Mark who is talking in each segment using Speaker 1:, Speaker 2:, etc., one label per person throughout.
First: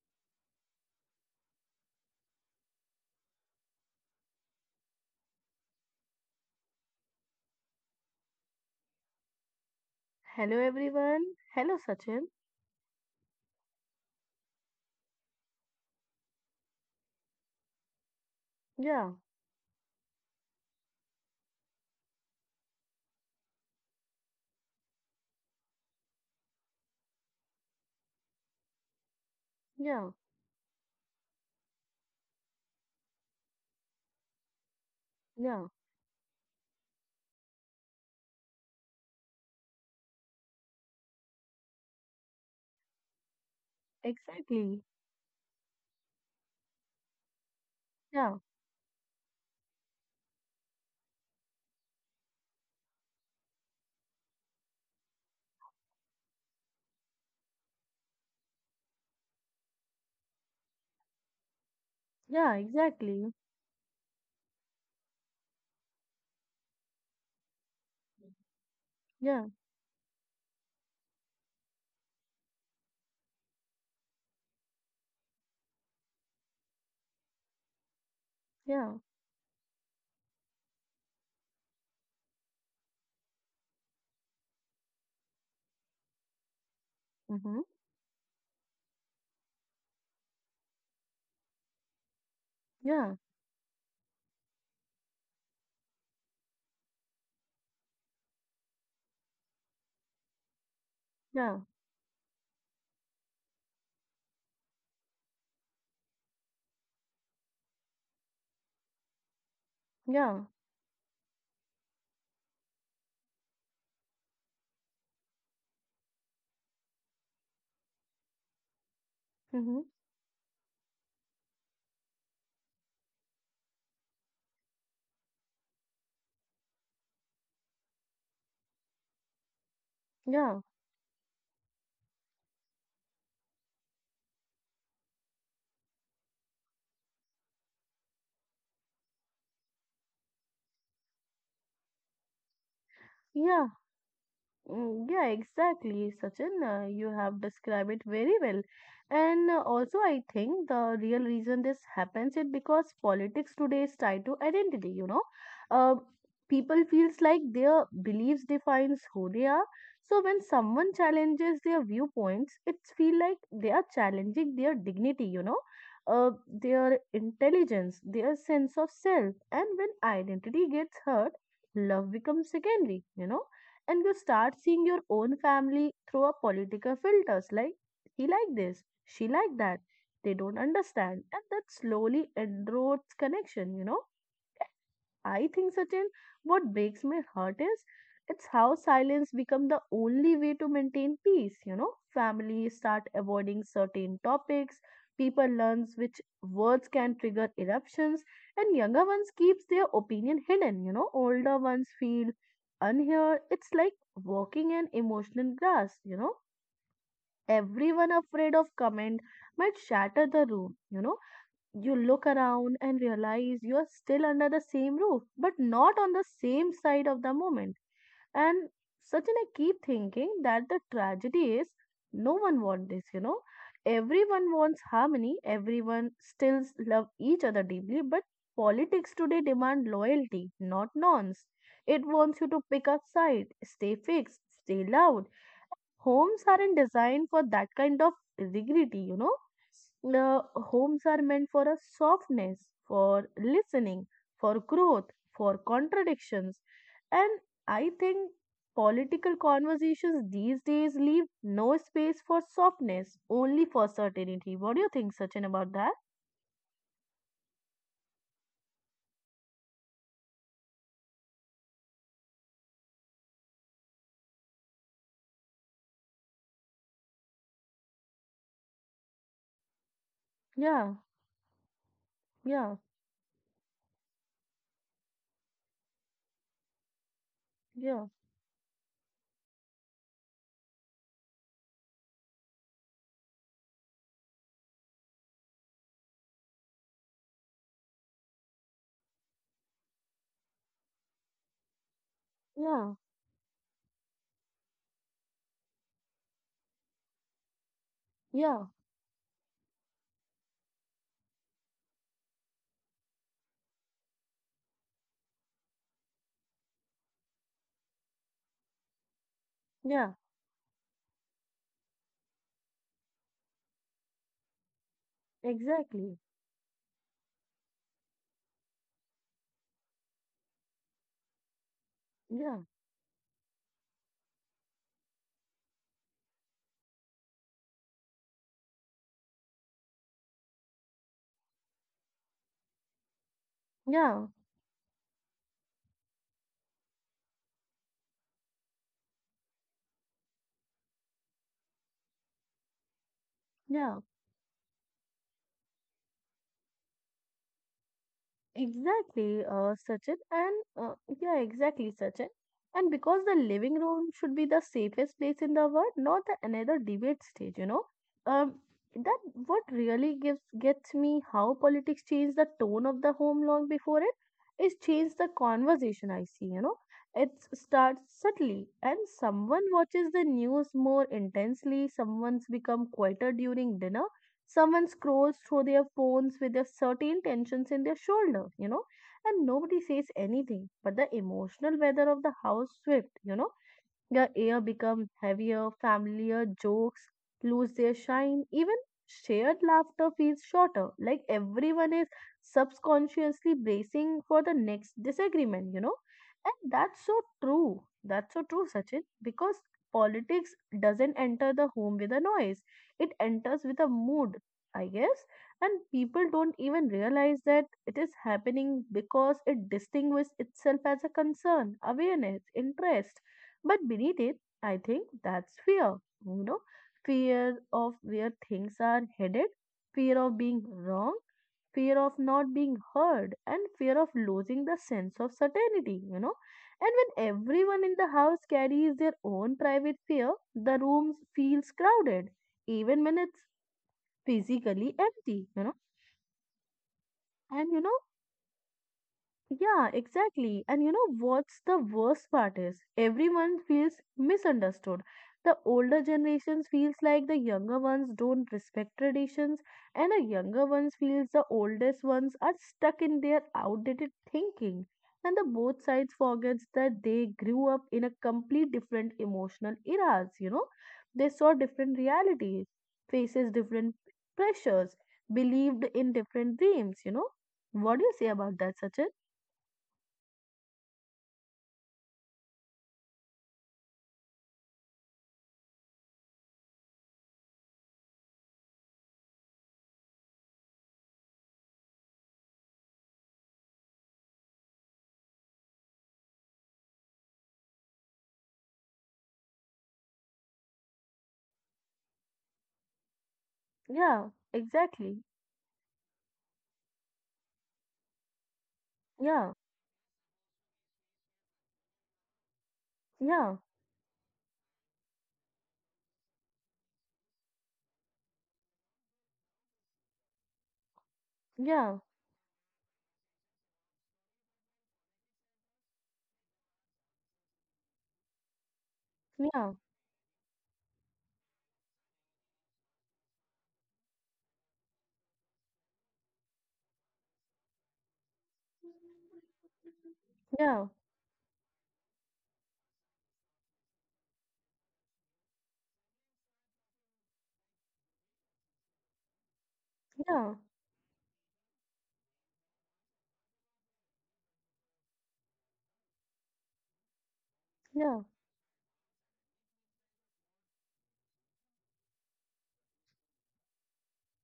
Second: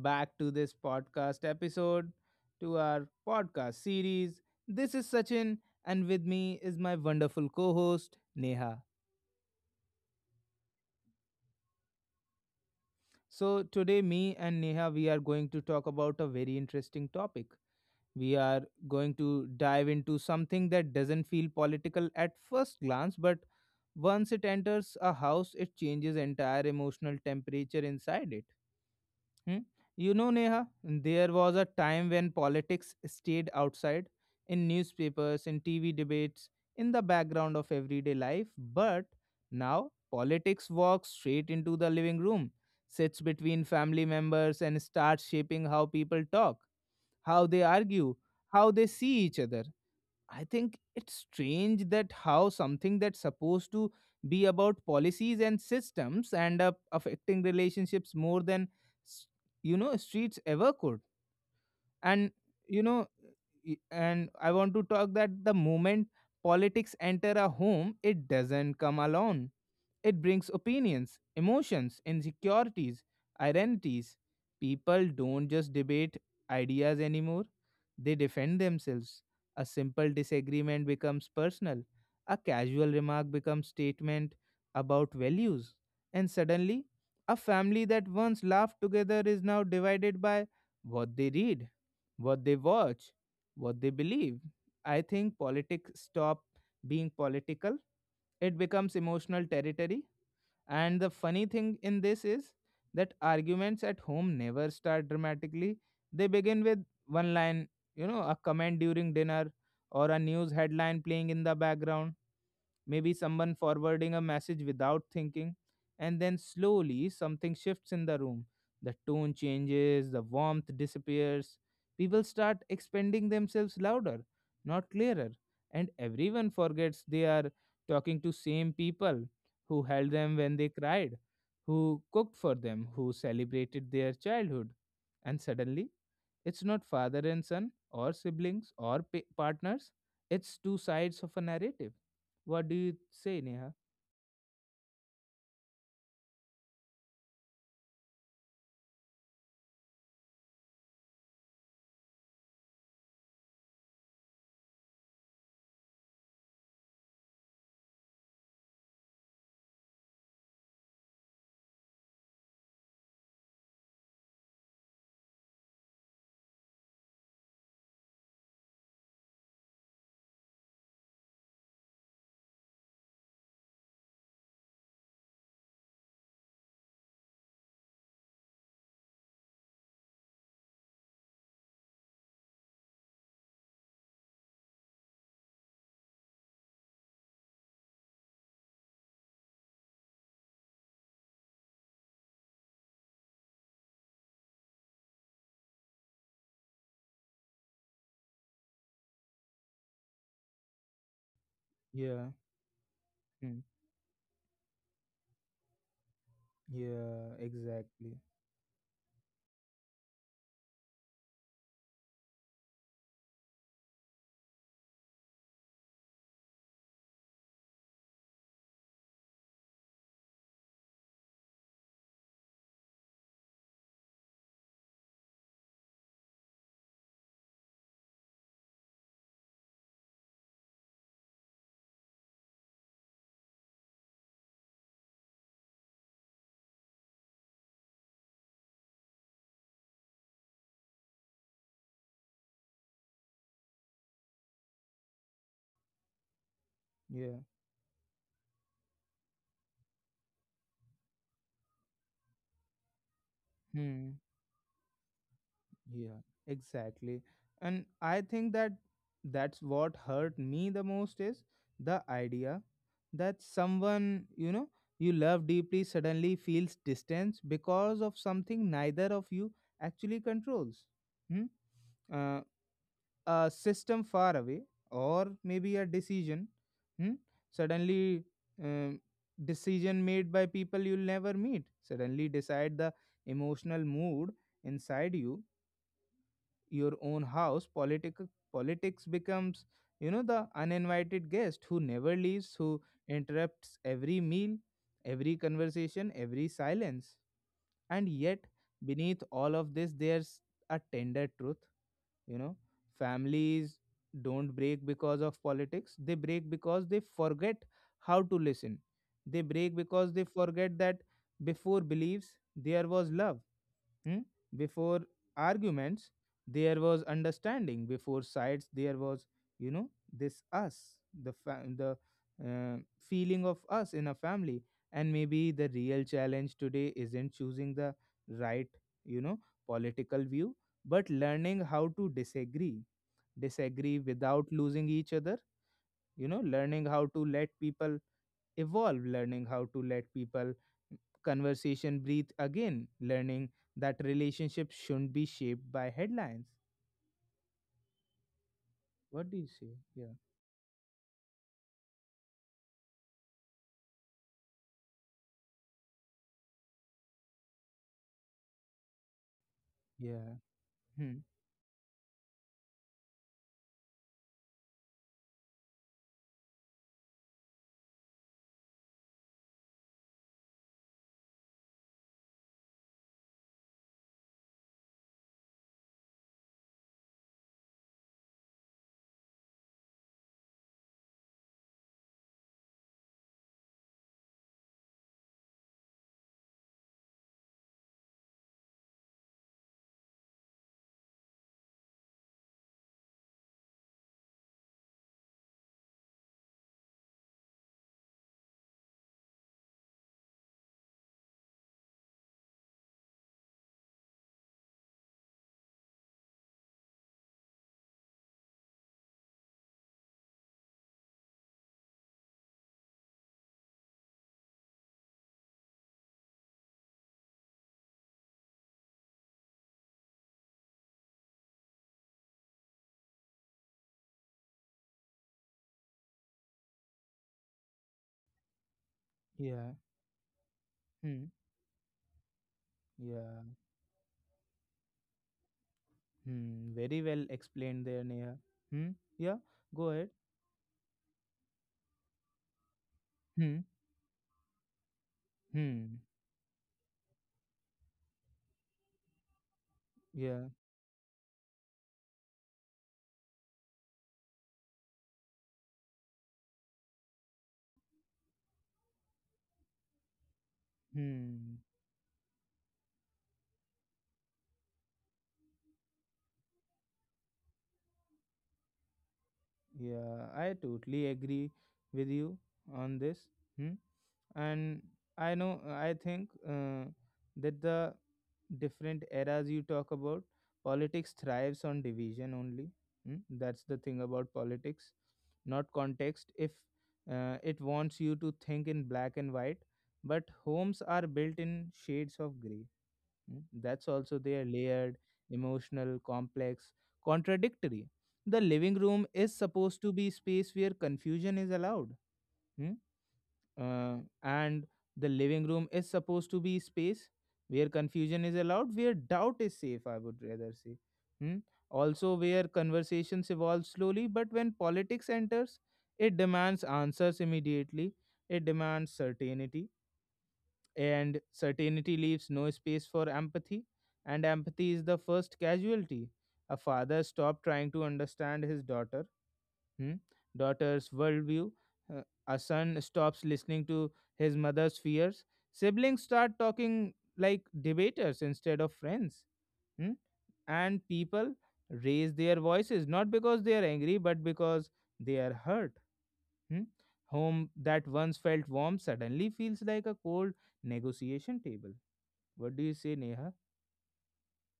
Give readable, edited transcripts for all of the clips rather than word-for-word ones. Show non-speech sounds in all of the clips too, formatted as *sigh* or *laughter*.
Speaker 1: back to this podcast episode, to our podcast series. This is Sachin, and with me is my wonderful co host, Neha.
Speaker 2: Hello everyone. Hello Sachin.
Speaker 1: So, today, me and Neha, we are going to talk about a very interesting topic. We are
Speaker 2: Yeah,
Speaker 1: going to dive into something that doesn't feel political at first glance, but once it enters a house, it changes entire emotional temperature inside it. Hmm?
Speaker 2: yeah,
Speaker 1: You know, Neha, there was a time when politics stayed outside in newspapers, in
Speaker 2: yeah.
Speaker 1: TV debates, in the background of everyday life. But now politics walks straight into the living room, sits between family members, and
Speaker 2: Exactly.
Speaker 1: starts shaping how people talk, how they argue,
Speaker 2: Yeah,
Speaker 1: how they see each other. I think it's strange that how something that's supposed to be about policies and systems end up affecting relationships more than s- streets ever could. And
Speaker 2: yeah,
Speaker 1: you know,
Speaker 2: exactly.
Speaker 1: y- and I want to talk that the moment politics enter a home, it doesn't come alone.
Speaker 2: Yeah,
Speaker 1: It brings opinions, emotions, insecurities, identities. People don't just debate ideas anymore, they defend
Speaker 2: yeah.
Speaker 1: themselves. A simple disagreement becomes personal, a casual remark becomes statement about values, and suddenly a
Speaker 2: Mm-hmm.
Speaker 1: family that once laughed together is now divided by what they read, what they watch,
Speaker 2: Yeah,
Speaker 1: what they believe. I think politics stop being political. It becomes emotional territory, and the funny
Speaker 2: yeah,
Speaker 1: thing in this is that arguments at home never start dramatically. They begin with one line, you know, a comment during dinner or a news
Speaker 2: yeah.
Speaker 1: headline playing in the background, maybe someone forwarding a message without thinking, and then slowly something shifts in the room. The tone
Speaker 2: Mm-hmm.
Speaker 1: changes, the warmth disappears. People start expanding themselves louder, not clearer, and everyone forgets they are talking to same people who held them when they
Speaker 2: Yeah,
Speaker 1: cried, who cooked for them, who celebrated their childhood. And suddenly, it's not father and son or siblings or partners, it's two sides of a narrative. What do you say, Neha?
Speaker 2: yeah. Yeah, exactly, Sachin. You have described it very well. And also, I think the real reason this happens is because politics today is tied to identity, you know. Uh, People feels like their beliefs defines who they are. So when someone challenges their viewpoints, it feel like they are challenging their dignity, you know, their intelligence, their sense of self. And when identity gets hurt, love becomes secondary, you know, and you start seeing your own family through a political filters, like he like this, she like that, they don't understand, and that slowly erodes connection, you know. I think, Sachin, what breaks my heart is it's how silence become the only way to maintain peace. You know, families start avoiding certain topics, people learns which words can trigger eruptions, and younger ones keeps their opinion hidden. You know, older ones
Speaker 1: Yeah.
Speaker 2: feel unheard.
Speaker 1: Hmm.
Speaker 2: It's like walking in emotional glass. You know,
Speaker 1: Yeah, exactly.
Speaker 2: everyone afraid of comment might shatter the room. You know, you look around and realize you are still under the same roof, but not on the same side of the moment. And Sachin, I keep thinking that the tragedy is no one wants this, you know. Everyone wants harmony, everyone still love each other deeply, but politics today demand loyalty, not nonce. It wants you to pick a side, stay fixed, stay loud, homes aren't designed for that kind of rigidity, you know. The homes are meant for a softness, for listening, for growth, for contradictions. And
Speaker 1: Yeah.
Speaker 2: I think political conversations these days leave no space for softness, only for
Speaker 1: Hmm.
Speaker 2: certainty. What do you think, Sachin, about that?
Speaker 1: Yeah, exactly. And I think that that's what hurt me the most is the idea that someone, you know, you love deeply suddenly feels distance because of something neither of you actually controls.
Speaker 2: Yeah,
Speaker 1: Hmm? Uh,
Speaker 2: yeah,
Speaker 1: a system far away, or maybe a decision, hmm?
Speaker 2: yeah,
Speaker 1: suddenly, um, decision made by people you'll never meet suddenly decide the emotional mood inside you, your own house. Politics becomes, you know, the uninvited guest who never leaves, who
Speaker 2: yeah,
Speaker 1: interrupts every meal, every conversation, every silence. And yet,
Speaker 2: yeah,
Speaker 1: beneath all of this, there's a tender truth, you know, families don't break because of politics, they break because they forget how to listen. They break because
Speaker 2: yeah,
Speaker 1: they forget that before beliefs, there was love. Hmm? Before arguments,
Speaker 2: exactly.
Speaker 1: there was understanding. Before sides, there was, you know, this us, the
Speaker 2: Yeah,
Speaker 1: uh, feeling of us in a family. And maybe the real challenge today isn't choosing the right, you know, political view, but learning how to disagree
Speaker 2: yeah,
Speaker 1: without losing each other. You know, learning how to let people evolve, learning how to let people Conversation breathe again, learning that
Speaker 2: yeah.
Speaker 1: relationships shouldn't be shaped by headlines. What do you
Speaker 2: Exactly,
Speaker 1: say? Yeah.
Speaker 2: Sachin, and yeah, exactly, Sachin. And because the living room should be the safest place in the world, not the another debate stage, you know. Um, that what really
Speaker 1: Yeah.
Speaker 2: gives gets
Speaker 1: Hmm.
Speaker 2: me how politics change the tone of the home long before it is change the conversation. I see, you know, it starts subtly, and someone watches the news more intensely. Someone's become quieter during dinner. Someone scrolls through their phones with a certain tensions in their shoulder, you know, and nobody says anything. But the emotional weather of the house swift, you know, the air becomes heavier, familiar jokes lose their shine, even shared laughter feels shorter, like everyone is subconsciously bracing for the next disagreement, you know. And that's so true. That's so true, Sachin, because politics doesn't enter the home with a noise, it enters with a mood, I guess. And people don't even realize that it is happening because it distinguishes itself as a concern, awareness, interest, but beneath it, I think that's fear, you know, fear of where things are headed, fear of being wrong, fear of not being heard, and fear of losing the sense of certainty, you know. And when everyone in the house carries their own
Speaker 1: Yeah.
Speaker 2: private fear, the
Speaker 1: Hmm.
Speaker 2: room feels crowded, even when
Speaker 1: Yeah.
Speaker 2: it's physically empty, you know.
Speaker 1: Hmm. Very well explained
Speaker 2: And you
Speaker 1: there,
Speaker 2: know,
Speaker 1: Neha. Hmm. Yeah. Go
Speaker 2: yeah,
Speaker 1: ahead.
Speaker 2: exactly. And you know what's the worst part is
Speaker 1: Hmm.
Speaker 2: everyone feels misunderstood. The
Speaker 1: Hmm.
Speaker 2: older generations feels like the younger ones don't respect traditions, and the
Speaker 1: Yeah.
Speaker 2: younger ones feels the oldest ones are stuck in their outdated thinking. And the both sides forgets that they grew up in a complete different emotional eras, you know. They
Speaker 1: Hmm.
Speaker 2: saw different realities, faces different pressures, believed in different dreams, you know. What do you say about that, Sachin?
Speaker 1: Yeah. I totally agree with you on this. Hmm. And I know. I think that the different eras you talk about, politics thrives on division only. Hmm, that's the thing about politics, not context. If It wants you to think in black and white, but homes are built in shades of gray. Hmm, that's also they are
Speaker 2: Yeah,
Speaker 1: layered,
Speaker 2: exactly.
Speaker 1: emotional, complex, contradictory. The living room is
Speaker 2: Yeah,
Speaker 1: supposed to be space where confusion is allowed. Hmm
Speaker 2: yeah,
Speaker 1: uh, and the living room is supposed to be space where confusion is allowed, where doubt is safe, I would rather say. hmm? Also
Speaker 2: yeah,
Speaker 1: where conversations evolve slowly, but when politics enters, it demands answers immediately, it demands certainty,
Speaker 2: yeah,
Speaker 1: and certainty leaves no space for empathy, and empathy is the first casualty. A father stopped trying to understand his daughter, hmm, daughter's
Speaker 2: yeah,
Speaker 1: worldview. Uh, a son stops listening to his mother's fears. Siblings start talking like debaters instead of friends. hmm,
Speaker 2: yeah,
Speaker 1: And people raise their voices not because they are angry but because they are hurt. hmm. Home that once
Speaker 2: yeah.
Speaker 1: felt warm suddenly feels like a cold negotiation table. What do you say, Neha?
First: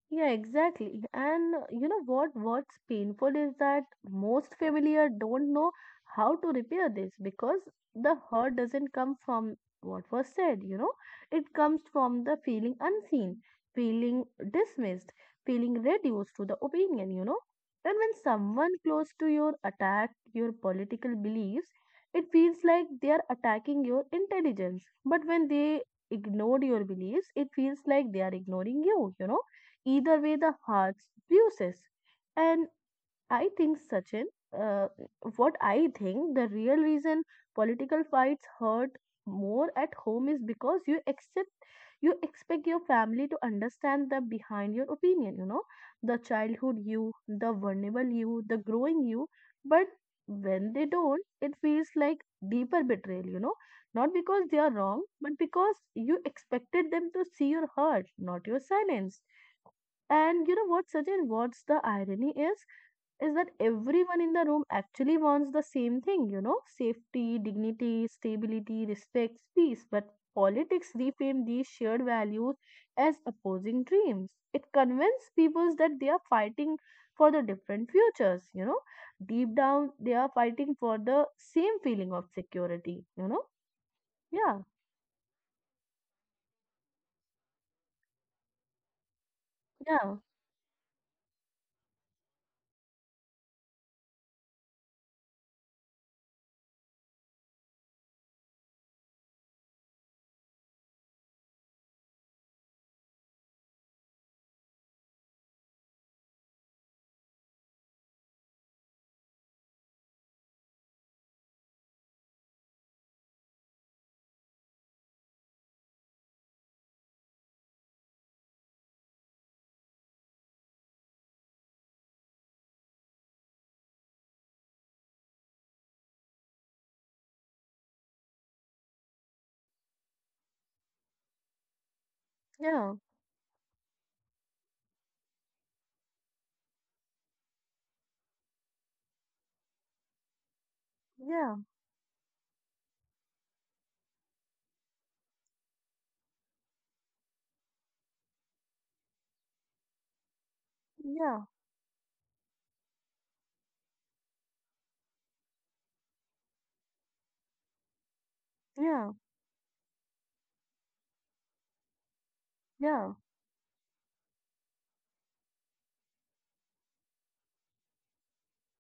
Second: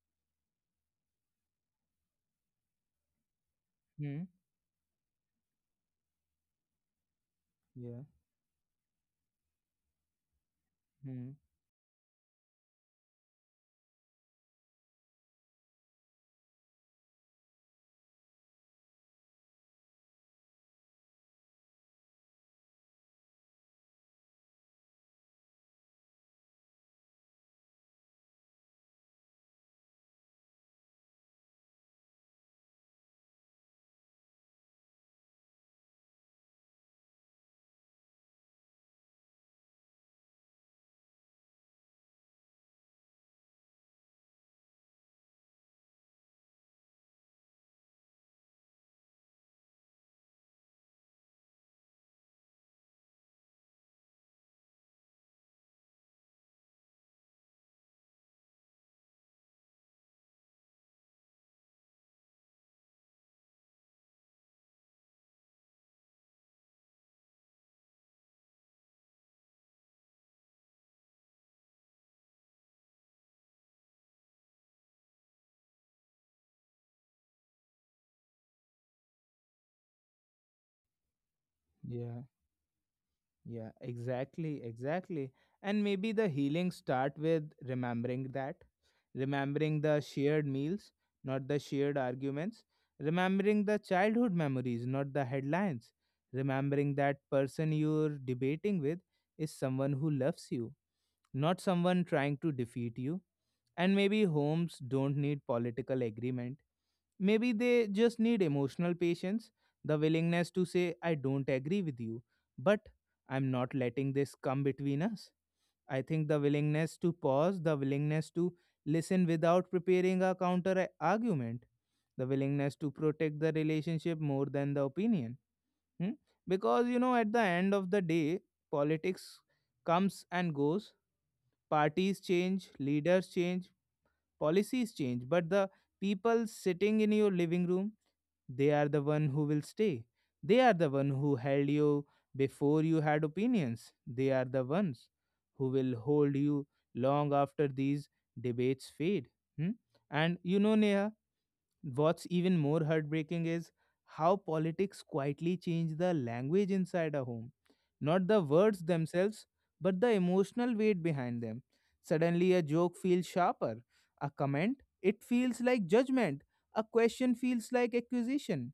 Speaker 2: Yeah, exactly. And you know what? What's painful is that
Speaker 1: Hmm.
Speaker 2: most familiar don't know how to repair this because
Speaker 1: Yeah.
Speaker 2: the hurt doesn't come from what was said, you know,
Speaker 1: Hmm.
Speaker 2: it comes from the feeling unseen, feeling dismissed, feeling reduced to the opinion, you know. And when someone close to your attack your political beliefs, it feels like they are attacking your intelligence. But when they ignored your beliefs, it feels like they are ignoring you, you know. Either way, the heart loses. And I think, Sachin, uh, what I think the real reason political fights hurt more at home is because you expect your family to understand the behind your opinion, you know, the childhood you, the vulnerable you, the growing you, but when they don't, it feels like deeper betrayal, you know, not because they are wrong but because you expected them to see your hurt, not your silence. And you know what, Sachin, what's the irony is? Is that everyone in the room actually wants the same thing, you know, safety, dignity, stability, respect, peace. But politics reframe these shared values as opposing dreams. It convinces people that they are fighting for the different futures, you know. Deep down, they are fighting for the same feeling of
Speaker 1: Yeah.
Speaker 2: security, you know.
Speaker 1: Yeah,
Speaker 2: Yeah,
Speaker 1: exactly, exactly. And maybe the healing start with remembering that, remembering the
Speaker 2: yeah,
Speaker 1: shared meals, not the shared arguments, remembering the childhood memories, not the headlines, remembering that person you're debating with is someone who loves you, not someone trying to defeat you. And maybe homes don't need political agreement. Maybe they just need emotional patience, the willingness to say, I don't agree with you, but I'm not letting this come between us. I think the willingness to pause, the willingness to listen without preparing a argument, the willingness to protect the relationship more than the opinion. hmm? Because, you know, at the end of the day, politics comes and goes, parties change,
Speaker 2: yeah,
Speaker 1: leaders change, policies change, but the people sitting in your living room, they are the one who will stay, they are the one who
Speaker 2: yeah,
Speaker 1: held you before you had opinions, they are the ones who will hold you long after these debates fade. Hmm? And you know, Neha,
Speaker 2: yeah,
Speaker 1: what's even more heartbreaking is how politics quietly change the language inside a home. Not the words
Speaker 2: yeah,
Speaker 1: themselves, but the emotional weight behind them. Suddenly, a joke
Speaker 2: yeah,
Speaker 1: feels sharper. A comment, it feels like judgment. A question feels like accusation.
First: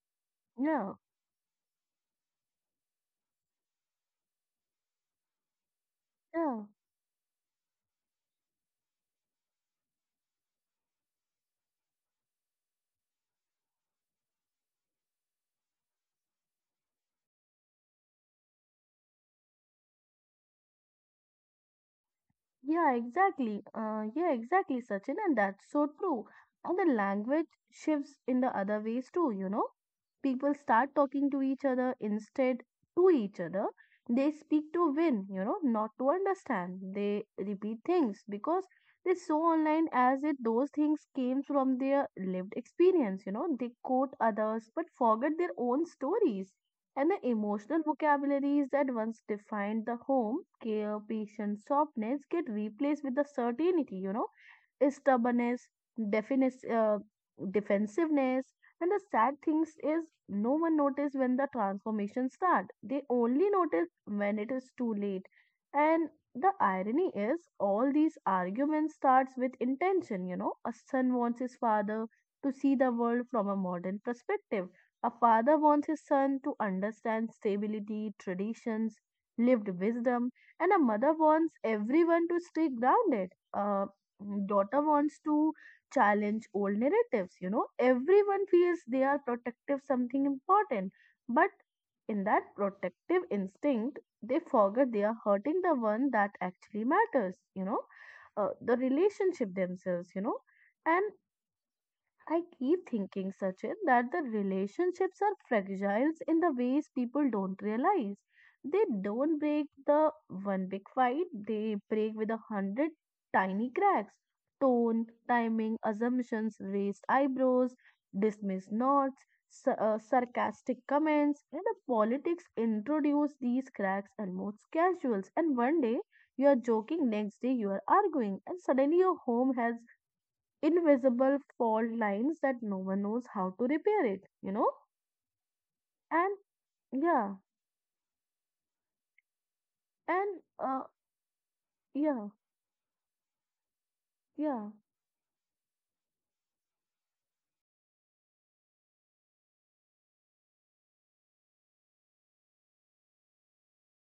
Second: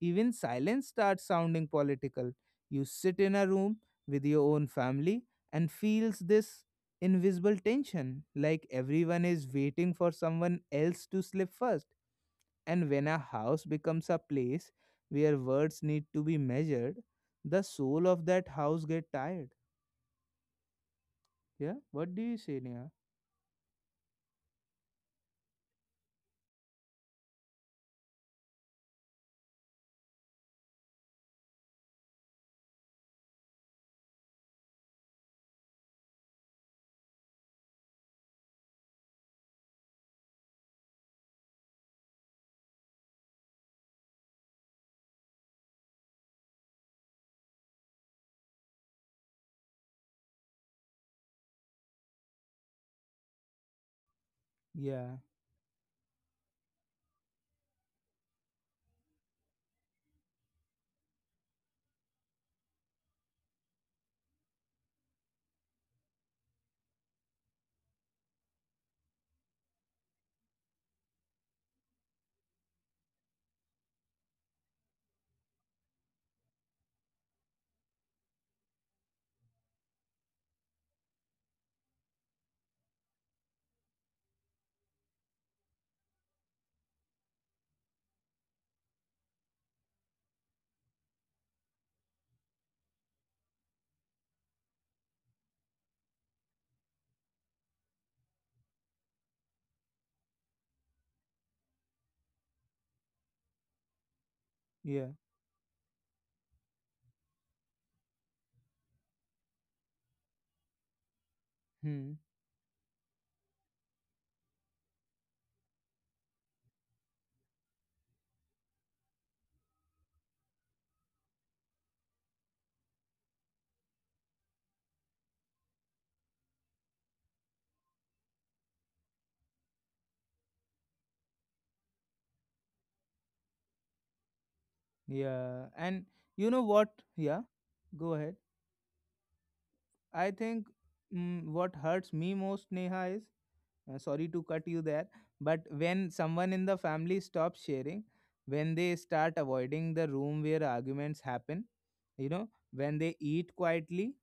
Speaker 1: Even silence
Speaker 2: yeah,
Speaker 1: starts sounding political. You sit in a room with your own family and feels this
Speaker 2: yeah.
Speaker 1: invisible tension, like everyone is waiting for someone else to slip first, and when a house becomes a place where words need to be measured, the soul of that house get tired. Yeah, what do you say, Neha?
Speaker 2: Yeah, exactly. Yeah, exactly, Sachin, and that's so true. And the language shifts in the other ways too, you know. People start talking to each other. They speak to win, you know, not to understand. They repeat things because they saw online as if those things came from their lived experience, you know. They quote others but forget their own stories, and the emotional vocabularies that once defined the home care patient softness get replaced with the certainty, you know,
Speaker 1: Yeah,
Speaker 2: stubbornness, definis- uh, defensiveness. And the sad things is no one notice when the transformation start, they only notice when it is too late. And the irony is all these arguments starts with intention, you know. A son wants his father to see the world from a modern perspective, a father wants his son to understand stability, traditions, lived wisdom, and a mother wants everyone to stay grounded. A daughter wants to challenge old narratives. You know, everyone feels they are protective, something important, but in that protective instinct, they forget they are hurting the one that actually matters. You know, the relationship themselves. You know, and I keep thinking, Sachin, that the
Speaker 1: yeah,
Speaker 2: relationships are fragile in the ways people don't realize. They don't break the one big fight, they
Speaker 1: hmm,
Speaker 2: break with a hundred tiny cracks. Tone, timing, assumptions, raised eyebrows, dismissed nods, sarcastic comments, and the politics introduce these cracks almost most casuals. And one day you are joking, next day you are arguing, and suddenly your home has invisible fault lines that no one knows how to repair it, you know?
Speaker 1: yeah. And
Speaker 2: And
Speaker 1: you know what?
Speaker 2: yeah,
Speaker 1: Yeah, go ahead. I
Speaker 2: and
Speaker 1: think what hurts
Speaker 2: Yeah,
Speaker 1: me most, Neha, is sorry to cut
Speaker 2: yeah,
Speaker 1: you there, but when someone in the family stops sharing, when they start avoiding the room where arguments happen, you know, when they eat quietly,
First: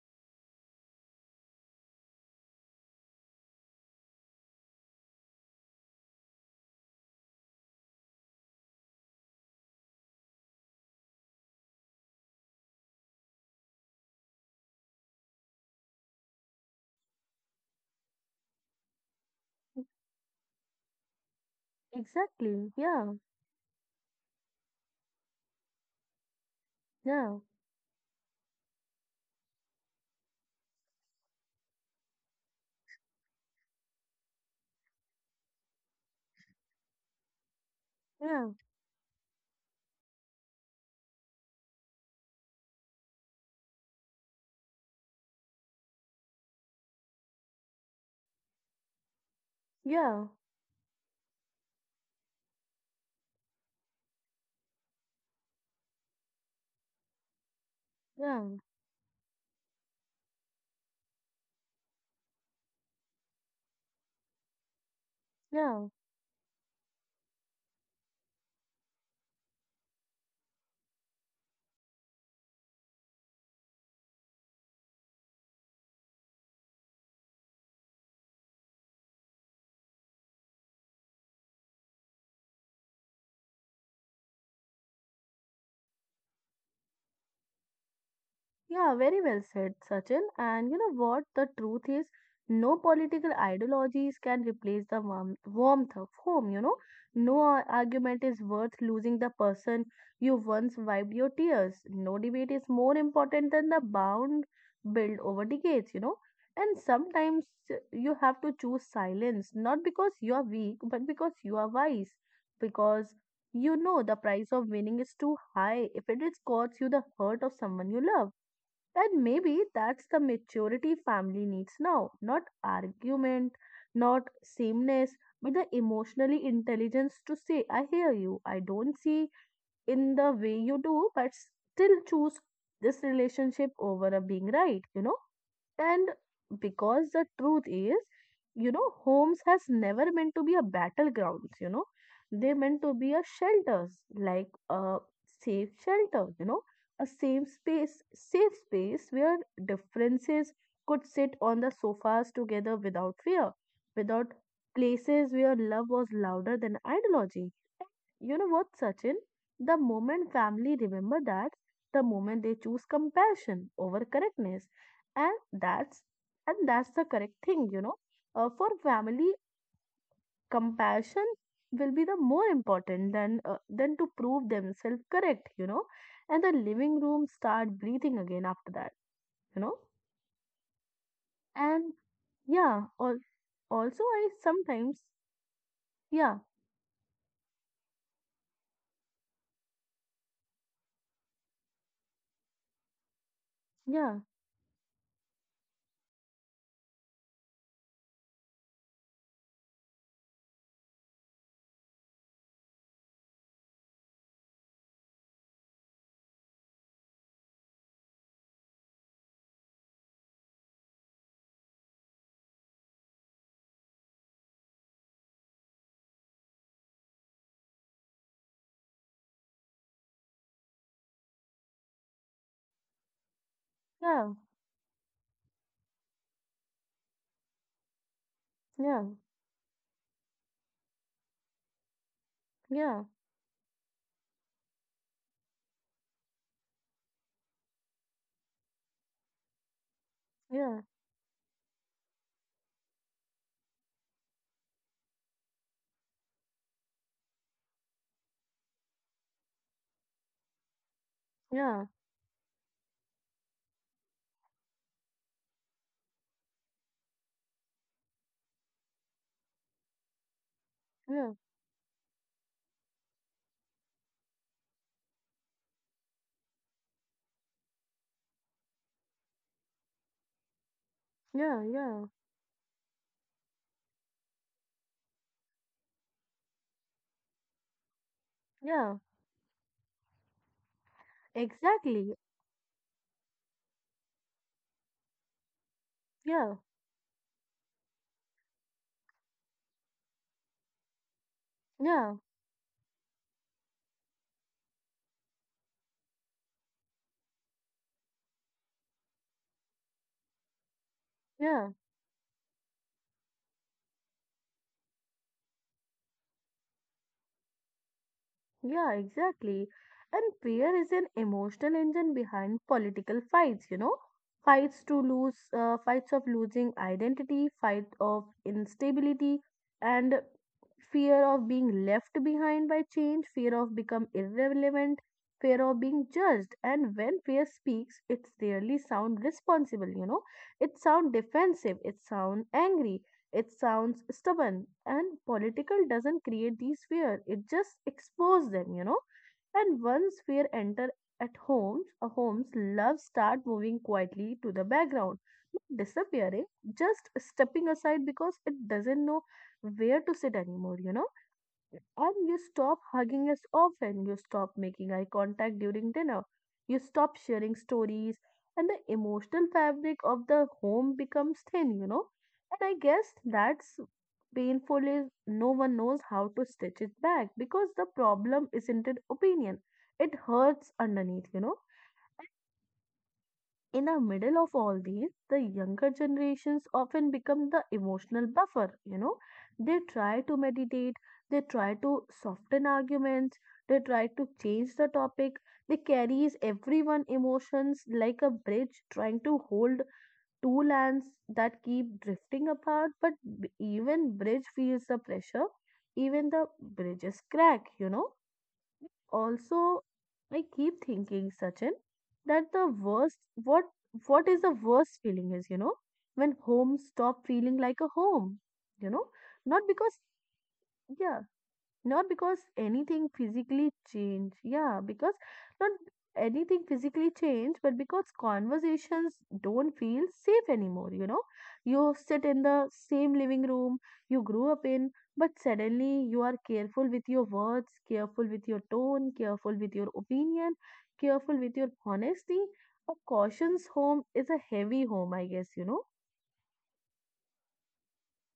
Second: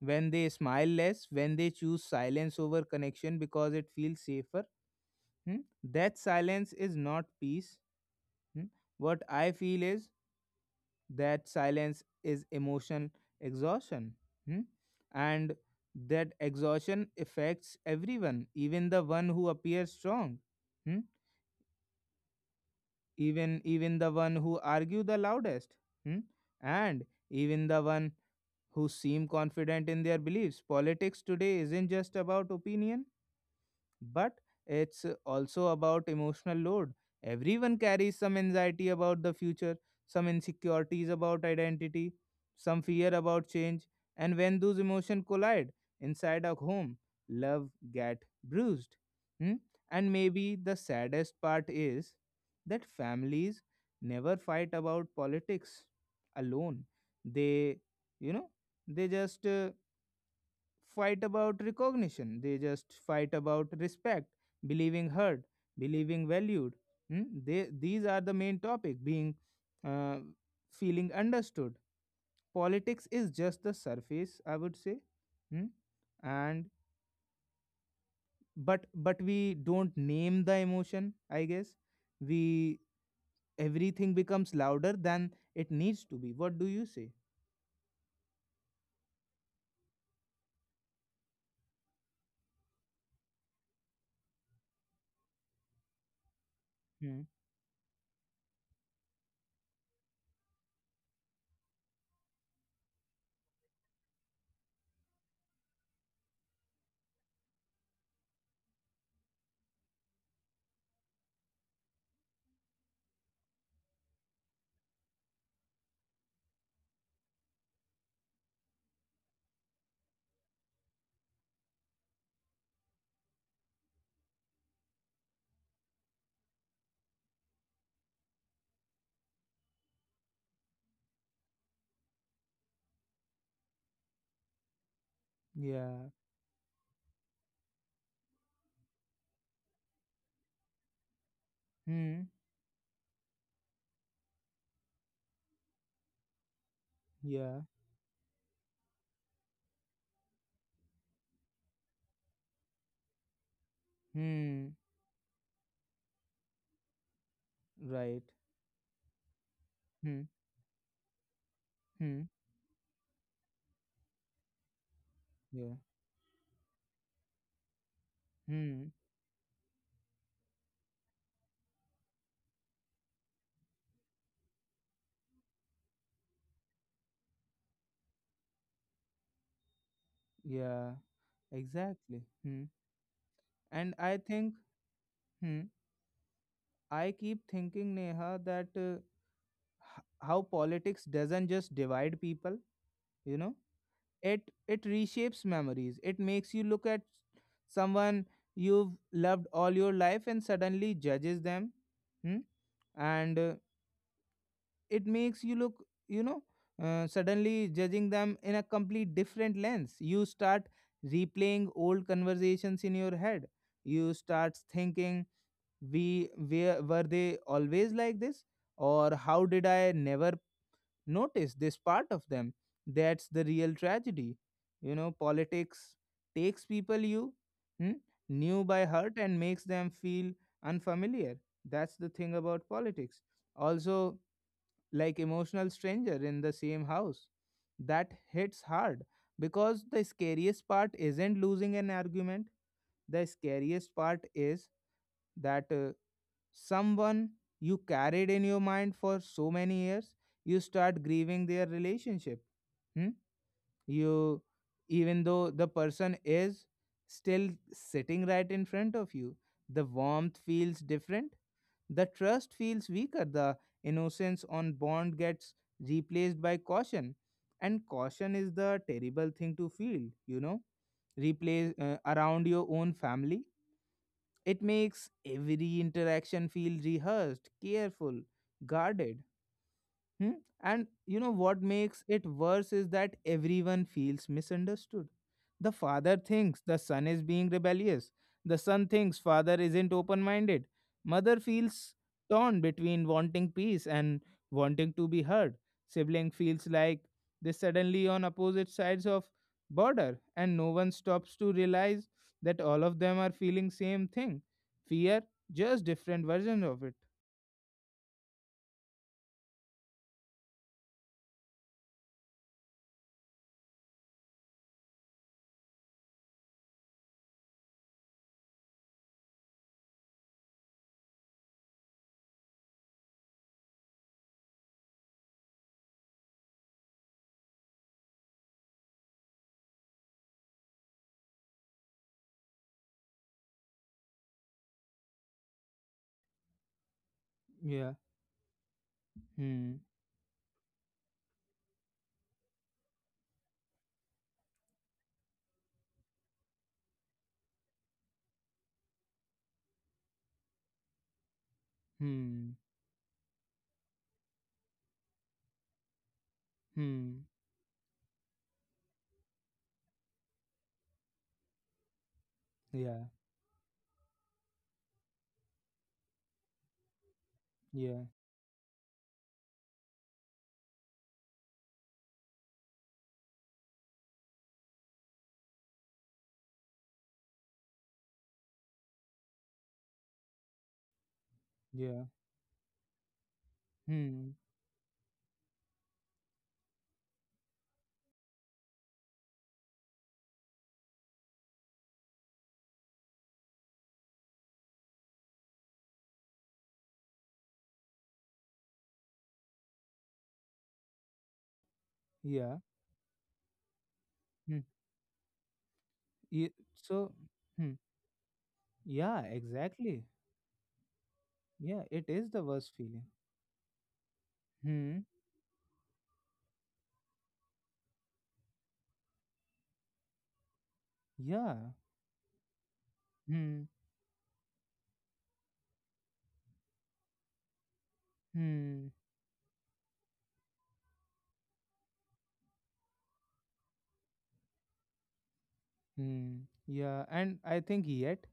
Speaker 1: when they smile less, when they choose silence over connection because it feels safer. hmm? That silence is not peace. hmm? What I feel is that silence is emotional exhaustion. hmm? And that exhaustion affects everyone, even the one who appears strong, hmm?
Speaker 2: exactly. Yeah,
Speaker 1: even the one who argue the loudest, hmm? and
Speaker 2: yeah,
Speaker 1: even the one who seem confident in their beliefs. Politics today isn't just about opinion, but it's also about emotional load. Everyone carries some
Speaker 2: yeah,
Speaker 1: anxiety about the future, some insecurities about identity, some fear about change, and when those emotions collide inside a home, love get bruised. Hmm? And
Speaker 2: yeah,
Speaker 1: maybe the saddest part is that families never fight about politics alone. They, you
Speaker 2: yeah,
Speaker 1: know, they just fight about recognition. They just fight about respect, believing heard,
Speaker 2: yeah.
Speaker 1: believing valued. These are the main topic being uh, feeling understood. Politics is just the surface, I would say. Hmm? And but we don't name the emotion, I guess. We Everything becomes louder than it needs to be. What do you say?
Speaker 2: Yeah, very well said, Sachin. And you know what? The truth is, no political ideologies can replace the warmth of home, you know.
Speaker 1: Hmm.
Speaker 2: No argument is worth losing the person you once wiped your tears. No debate is more important than the bond built over decades, you know. And sometimes you have to choose silence, not because you are weak, but because you are wise. Because you know the price of winning is too high if it is costs you the hurt of someone you love, and maybe that's the maturity family needs now. Not argument, not sameness, but the emotionally intelligence to say, I hear you, I don't see in the way you do, but still choose this relationship over a being right, you know? And
Speaker 1: Yeah.
Speaker 2: because the truth is, you know, homes has never meant to be a battlegrounds, you know.
Speaker 1: Hmm.
Speaker 2: They meant to be a shelters, like a safe shelter, you know, a
Speaker 1: Yeah.
Speaker 2: safe space where differences could sit on the sofas together without fear, without
Speaker 1: Hmm.
Speaker 2: places where love was louder than ideology.
Speaker 1: Right.
Speaker 2: You know what, Sachin? The
Speaker 1: Hmm.
Speaker 2: moment family remember that, the
Speaker 1: Hmm.
Speaker 2: moment they choose compassion over correctness, and
Speaker 1: Yeah.
Speaker 2: that's and that's the correct thing, you know. For
Speaker 1: Hmm.
Speaker 2: family, compassion will be the more important than than to prove themselves correct, you know. And the living room start breathing again after that, you know.
Speaker 1: Yeah,
Speaker 2: And
Speaker 1: exactly. Hmm.
Speaker 2: yeah,
Speaker 1: And
Speaker 2: also
Speaker 1: I
Speaker 2: I
Speaker 1: think,
Speaker 2: sometimes
Speaker 1: hmm,
Speaker 2: yeah,
Speaker 1: I keep thinking, Neha, that how politics doesn't just divide people, you know,
Speaker 2: yeah,
Speaker 1: it reshapes memories. It makes you look at someone you've loved all your life and suddenly judges them. Hmm? And It makes you look, you know, suddenly judging them in a complete different lens. You start replaying old conversations in your head. You start thinking, were they always like this, or how did I never notice this part of them? That's the real
Speaker 2: yeah,
Speaker 1: tragedy. You know, politics takes people you hmm, knew by
Speaker 2: yeah,
Speaker 1: heart and makes them feel unfamiliar. That's the thing about
Speaker 2: yeah,
Speaker 1: politics, also, like emotional stranger in the same house. That hits hard because the scariest
Speaker 2: yeah,
Speaker 1: part isn't losing an argument. The scariest part is that someone you carried in your mind for so many years, you start grieving their
Speaker 2: yeah,
Speaker 1: relationship. Hmm? You Even though the person is still sitting right in front of you, the warmth feels
Speaker 2: yeah, yeah,
Speaker 1: different, the trust feels weaker, the innocence on bond gets replaced by caution, and caution is the terrible thing to feel, you know,
Speaker 2: yeah.
Speaker 1: replace
Speaker 2: Yeah.
Speaker 1: around your own family. It makes every interaction feel rehearsed, careful,
Speaker 2: Yeah,
Speaker 1: guarded. Hmm? And you know what makes
Speaker 2: exactly.
Speaker 1: it worse is that everyone feels misunderstood. The father
Speaker 2: Yeah,
Speaker 1: thinks the son is being rebellious. The son thinks father isn't open minded. Mother feels
Speaker 2: yeah,
Speaker 1: torn between wanting peace and wanting to be heard. Sibling feels like they suddenly on opposite sides of border and no one stops to
Speaker 2: yeah,
Speaker 1: realize that all of them are feeling same thing. Fear, just different versions of it.
Speaker 2: yeah, exactly. And fear is an emotional engine behind political fights, you know? Fights to lose, fights of losing identity, fight of instability, and fear of being left behind by change, fear of become irrelevant, fear of being judged. And when fear speaks, it's rarely sound responsible, you know? It sound defensive, it sound angry. It sounds stubborn, and political doesn't create these fear. It just
Speaker 1: Yeah.
Speaker 2: exposes them, you know.
Speaker 1: Hmm.
Speaker 2: And once fear enter at homes, a homes love start moving quietly to the background, not disappearing, just stepping aside because it doesn't know where to sit anymore. And you
Speaker 1: Hmm.
Speaker 2: stop hugging as often, you stop making eye contact during dinner, you stop
Speaker 1: Hmm.
Speaker 2: sharing stories, and the emotional fabric of the home becomes thin. And I
Speaker 1: Yeah,
Speaker 2: guess that's painful is no one knows how to stitch it back because the
Speaker 1: yeah,
Speaker 2: problem isn't an opinion. It hurts underneath. In the middle of all these, the younger generations often become the emotional buffer. They try to meditate, they try
Speaker 1: yeah.
Speaker 2: to soften arguments, they try
Speaker 1: Hmm.
Speaker 2: to change the topic. They carries everyone emotions like a bridge trying to hold two lands that keep drifting apart, but even bridge feels the pressure, even the bridges crack. Also, I keep thinking, Sachin, that
Speaker 1: Yeah.
Speaker 2: the worst what is the
Speaker 1: Hmm.
Speaker 2: worst feeling is, when
Speaker 1: Yeah.
Speaker 2: home
Speaker 1: So,
Speaker 2: stop feeling
Speaker 1: hmm.
Speaker 2: like a home, you know,
Speaker 1: Yeah,
Speaker 2: not because,
Speaker 1: exactly.
Speaker 2: yeah,
Speaker 1: Yeah,
Speaker 2: not
Speaker 1: it is
Speaker 2: because
Speaker 1: the worst feeling.
Speaker 2: anything physically changed, yeah,
Speaker 1: Hmm.
Speaker 2: because not anything physically changed, but because conversations don't feel safe anymore.
Speaker 1: Yeah.
Speaker 2: You sit in the same living
Speaker 1: Hmm.
Speaker 2: room you grew up in, but suddenly you are careful with your words, careful with your
Speaker 1: Hmm.
Speaker 2: tone, careful with your opinion, careful with your honesty. A cautious home is a heavy home, I guess.
Speaker 1: Hmm. Yeah. And I think yet,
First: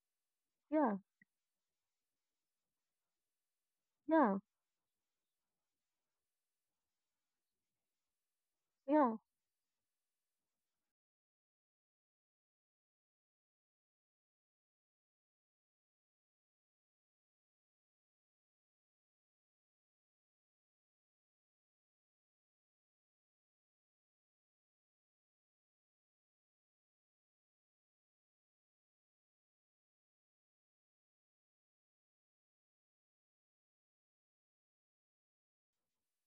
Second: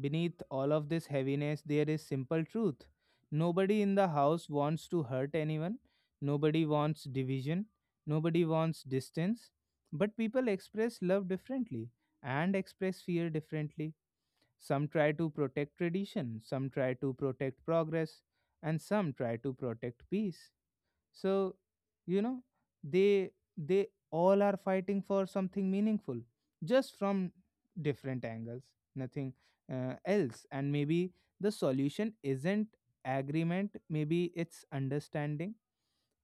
Speaker 1: beneath all of
Speaker 2: Yeah,
Speaker 1: this heaviness, there is simple truth. Nobody in the
Speaker 2: yeah,
Speaker 1: house wants to hurt anyone. Nobody wants division. Nobody wants
Speaker 2: yeah,
Speaker 1: distance. But people express love differently and express fear differently. Some try to protect tradition, some try to protect progress, and some try to protect peace. So, you know, they they all are fighting for something meaningful, just from different angles, nothing else. And maybe the solution isn't agreement. Maybe it's understanding.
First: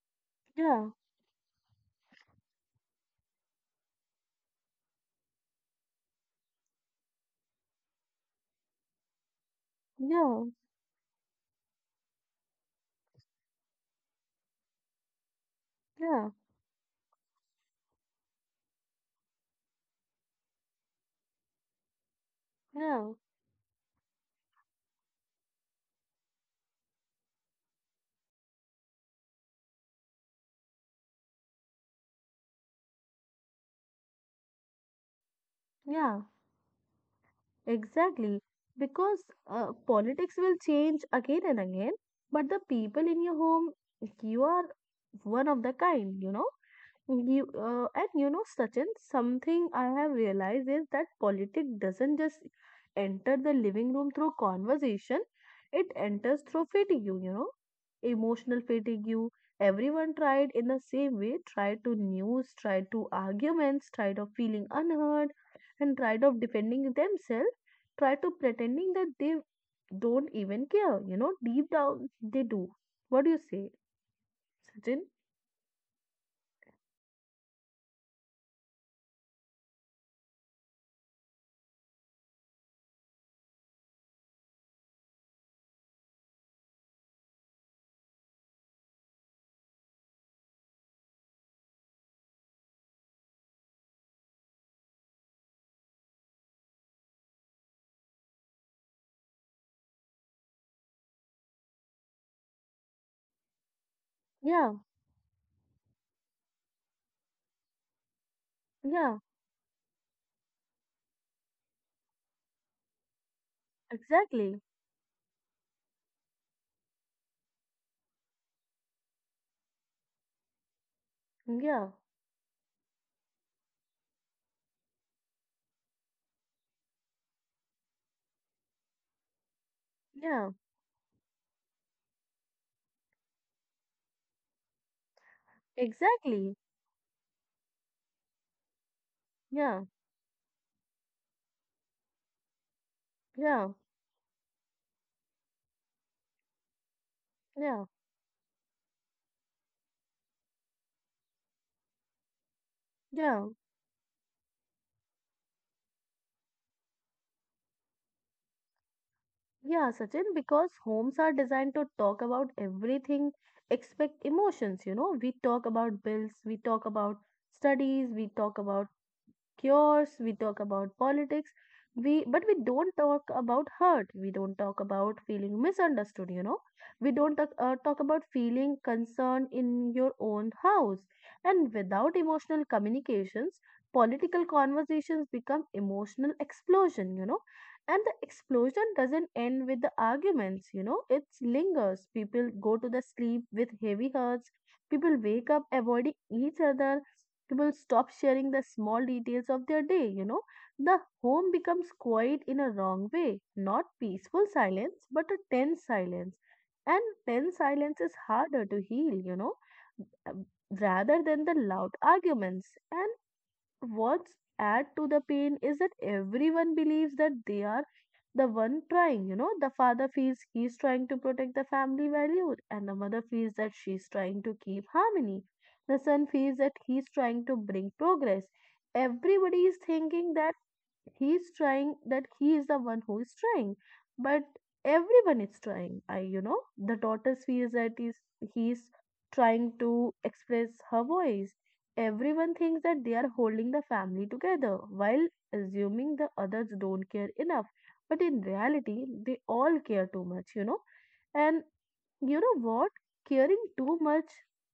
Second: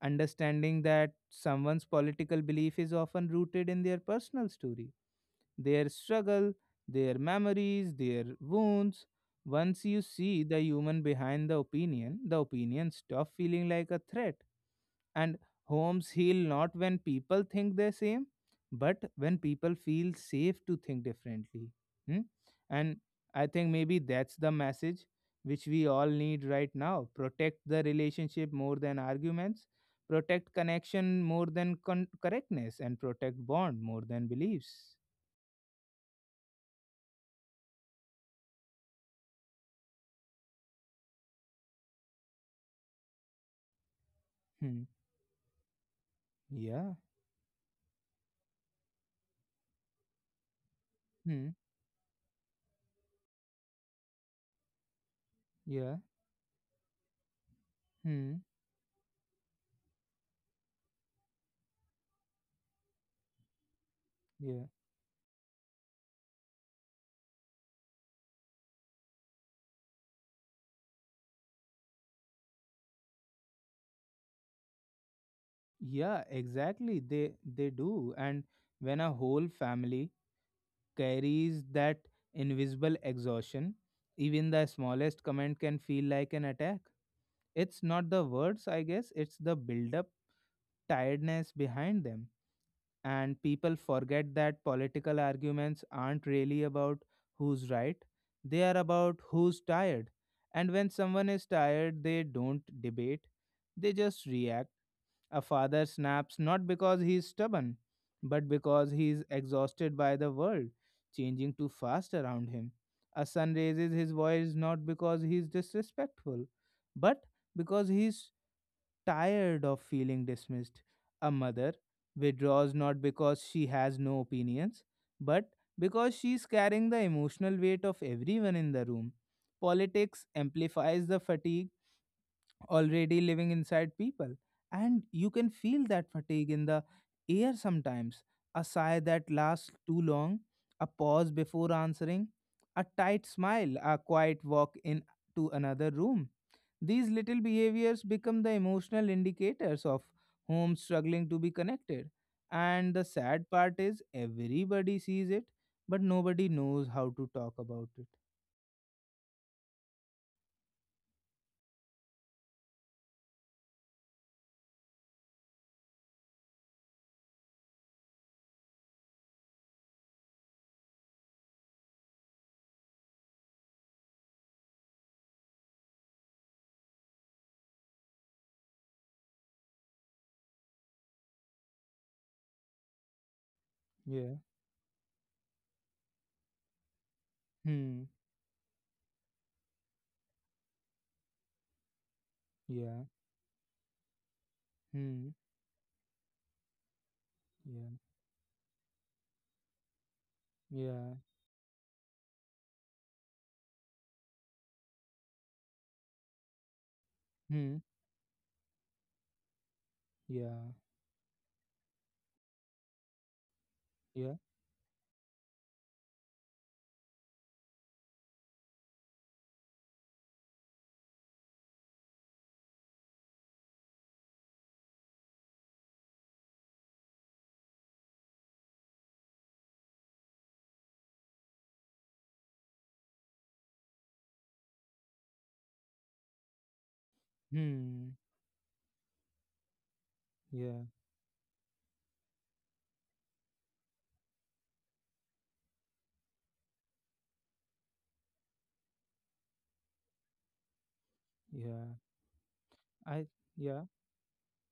Speaker 1: Understanding
Speaker 2: yeah,
Speaker 1: that someone's political belief is often rooted in their personal story, their struggle, their memories, their wounds. Once you see
Speaker 2: yeah,
Speaker 1: the human behind the opinion stop feeling like a threat. And homes
Speaker 2: yeah,
Speaker 1: heal not when people think the same, but when people feel safe to think differently. Hmm? And
Speaker 2: yeah,
Speaker 1: I think maybe that's the message which we all need right now. Protect the relationship more than arguments, protect connection more than correctness, and protect bond more than beliefs.
Speaker 2: yeah. Exactly, because politics will change again and again, but the people in your home, you are
Speaker 1: Hmm.
Speaker 2: one of the kind, you know.
Speaker 1: Yeah.
Speaker 2: You, and you know, Sachin, something I have realized is that
Speaker 1: Hmm.
Speaker 2: politics doesn't just enter the living room through conversation, it
Speaker 1: Yeah.
Speaker 2: enters through fatigue, you know,
Speaker 1: Hmm.
Speaker 2: emotional fatigue. Everyone tried in the same way, tried to news, tried to arguments, tried of
Speaker 1: Yeah.
Speaker 2: feeling unheard, and tried of defending themselves, tried to pretending that they don't even care, you know, deep down they do. What do you say, Sachin?
Speaker 1: Yeah, exactly. They do. And when a whole family carries that invisible exhaustion, even the smallest comment can feel like an attack. It's not the words, I guess, it's the build up tiredness behind them. And people forget that political arguments aren't really about who's right, they are about who's tired. And when someone is tired, they don't debate, they just react.
Speaker 2: Yeah,
Speaker 1: A father snaps not because he is stubborn, but because he
Speaker 2: yeah,
Speaker 1: is exhausted by the world changing too fast around him. A son raises his voice
Speaker 2: exactly.
Speaker 1: not because he is disrespectful, but because he is tired of feeling dismissed. A mother
Speaker 2: Yeah,
Speaker 1: withdraws not because she has no opinions, but because she is carrying the emotional weight of everyone in the room. Politics
Speaker 2: yeah,
Speaker 1: amplifies the fatigue already living inside people. And you can feel that fatigue
Speaker 2: exactly.
Speaker 1: in the air sometimes, a sigh that lasts
Speaker 2: Yeah,
Speaker 1: too long, a pause before answering, a tight
Speaker 2: yeah,
Speaker 1: smile, a quiet walk in to another room. These little
Speaker 2: yeah,
Speaker 1: behaviors become the emotional indicators of homes struggling to be connected. And the sad
Speaker 2: yeah,
Speaker 1: part is everybody sees it, but nobody knows how to talk about it.
Speaker 2: yeah, Sachin, because homes are designed to talk about everything except emotions, you know. We talk about bills, we talk about studies, we talk about cures, we talk about politics, we but we don't talk about hurt. We don't talk about feeling misunderstood. We don't talk about feeling concern in your own house. And without emotional communications,
Speaker 1: Yeah.
Speaker 2: political conversations become emotional explosion. And
Speaker 1: Hmm.
Speaker 2: the explosion doesn't end with the arguments. It lingers. People go to the
Speaker 1: Yeah.
Speaker 2: sleep with heavy hearts. People
Speaker 1: Hmm.
Speaker 2: wake up avoiding each other. People
Speaker 1: Yeah.
Speaker 2: stop sharing the small details of their day. The
Speaker 1: Yeah.
Speaker 2: home becomes quiet in a wrong way, not peaceful silence, but a tense silence. And tense
Speaker 1: Hmm.
Speaker 2: silence is harder to heal, um,
Speaker 1: Yeah.
Speaker 2: rather than the loud arguments. And what's
Speaker 1: Yeah.
Speaker 2: add to the pain is that everyone believes that they are the one trying, you know, the father feels he's trying to protect the family values, and the mother feels that she's trying to keep harmony. The son feels that he's trying to bring progress. Everybody is thinking that he's trying, that he is the one who is trying, but everyone is trying I you know The daughter feels that is
Speaker 1: Hmm.
Speaker 2: he's trying to express
Speaker 1: Yeah.
Speaker 2: her voice. Everyone thinks that they are holding the family together while assuming the others don't care enough, but in reality they all care too much. And
Speaker 1: Yeah.
Speaker 2: you know what?
Speaker 1: I.
Speaker 2: Caring
Speaker 1: Yeah.
Speaker 2: too much,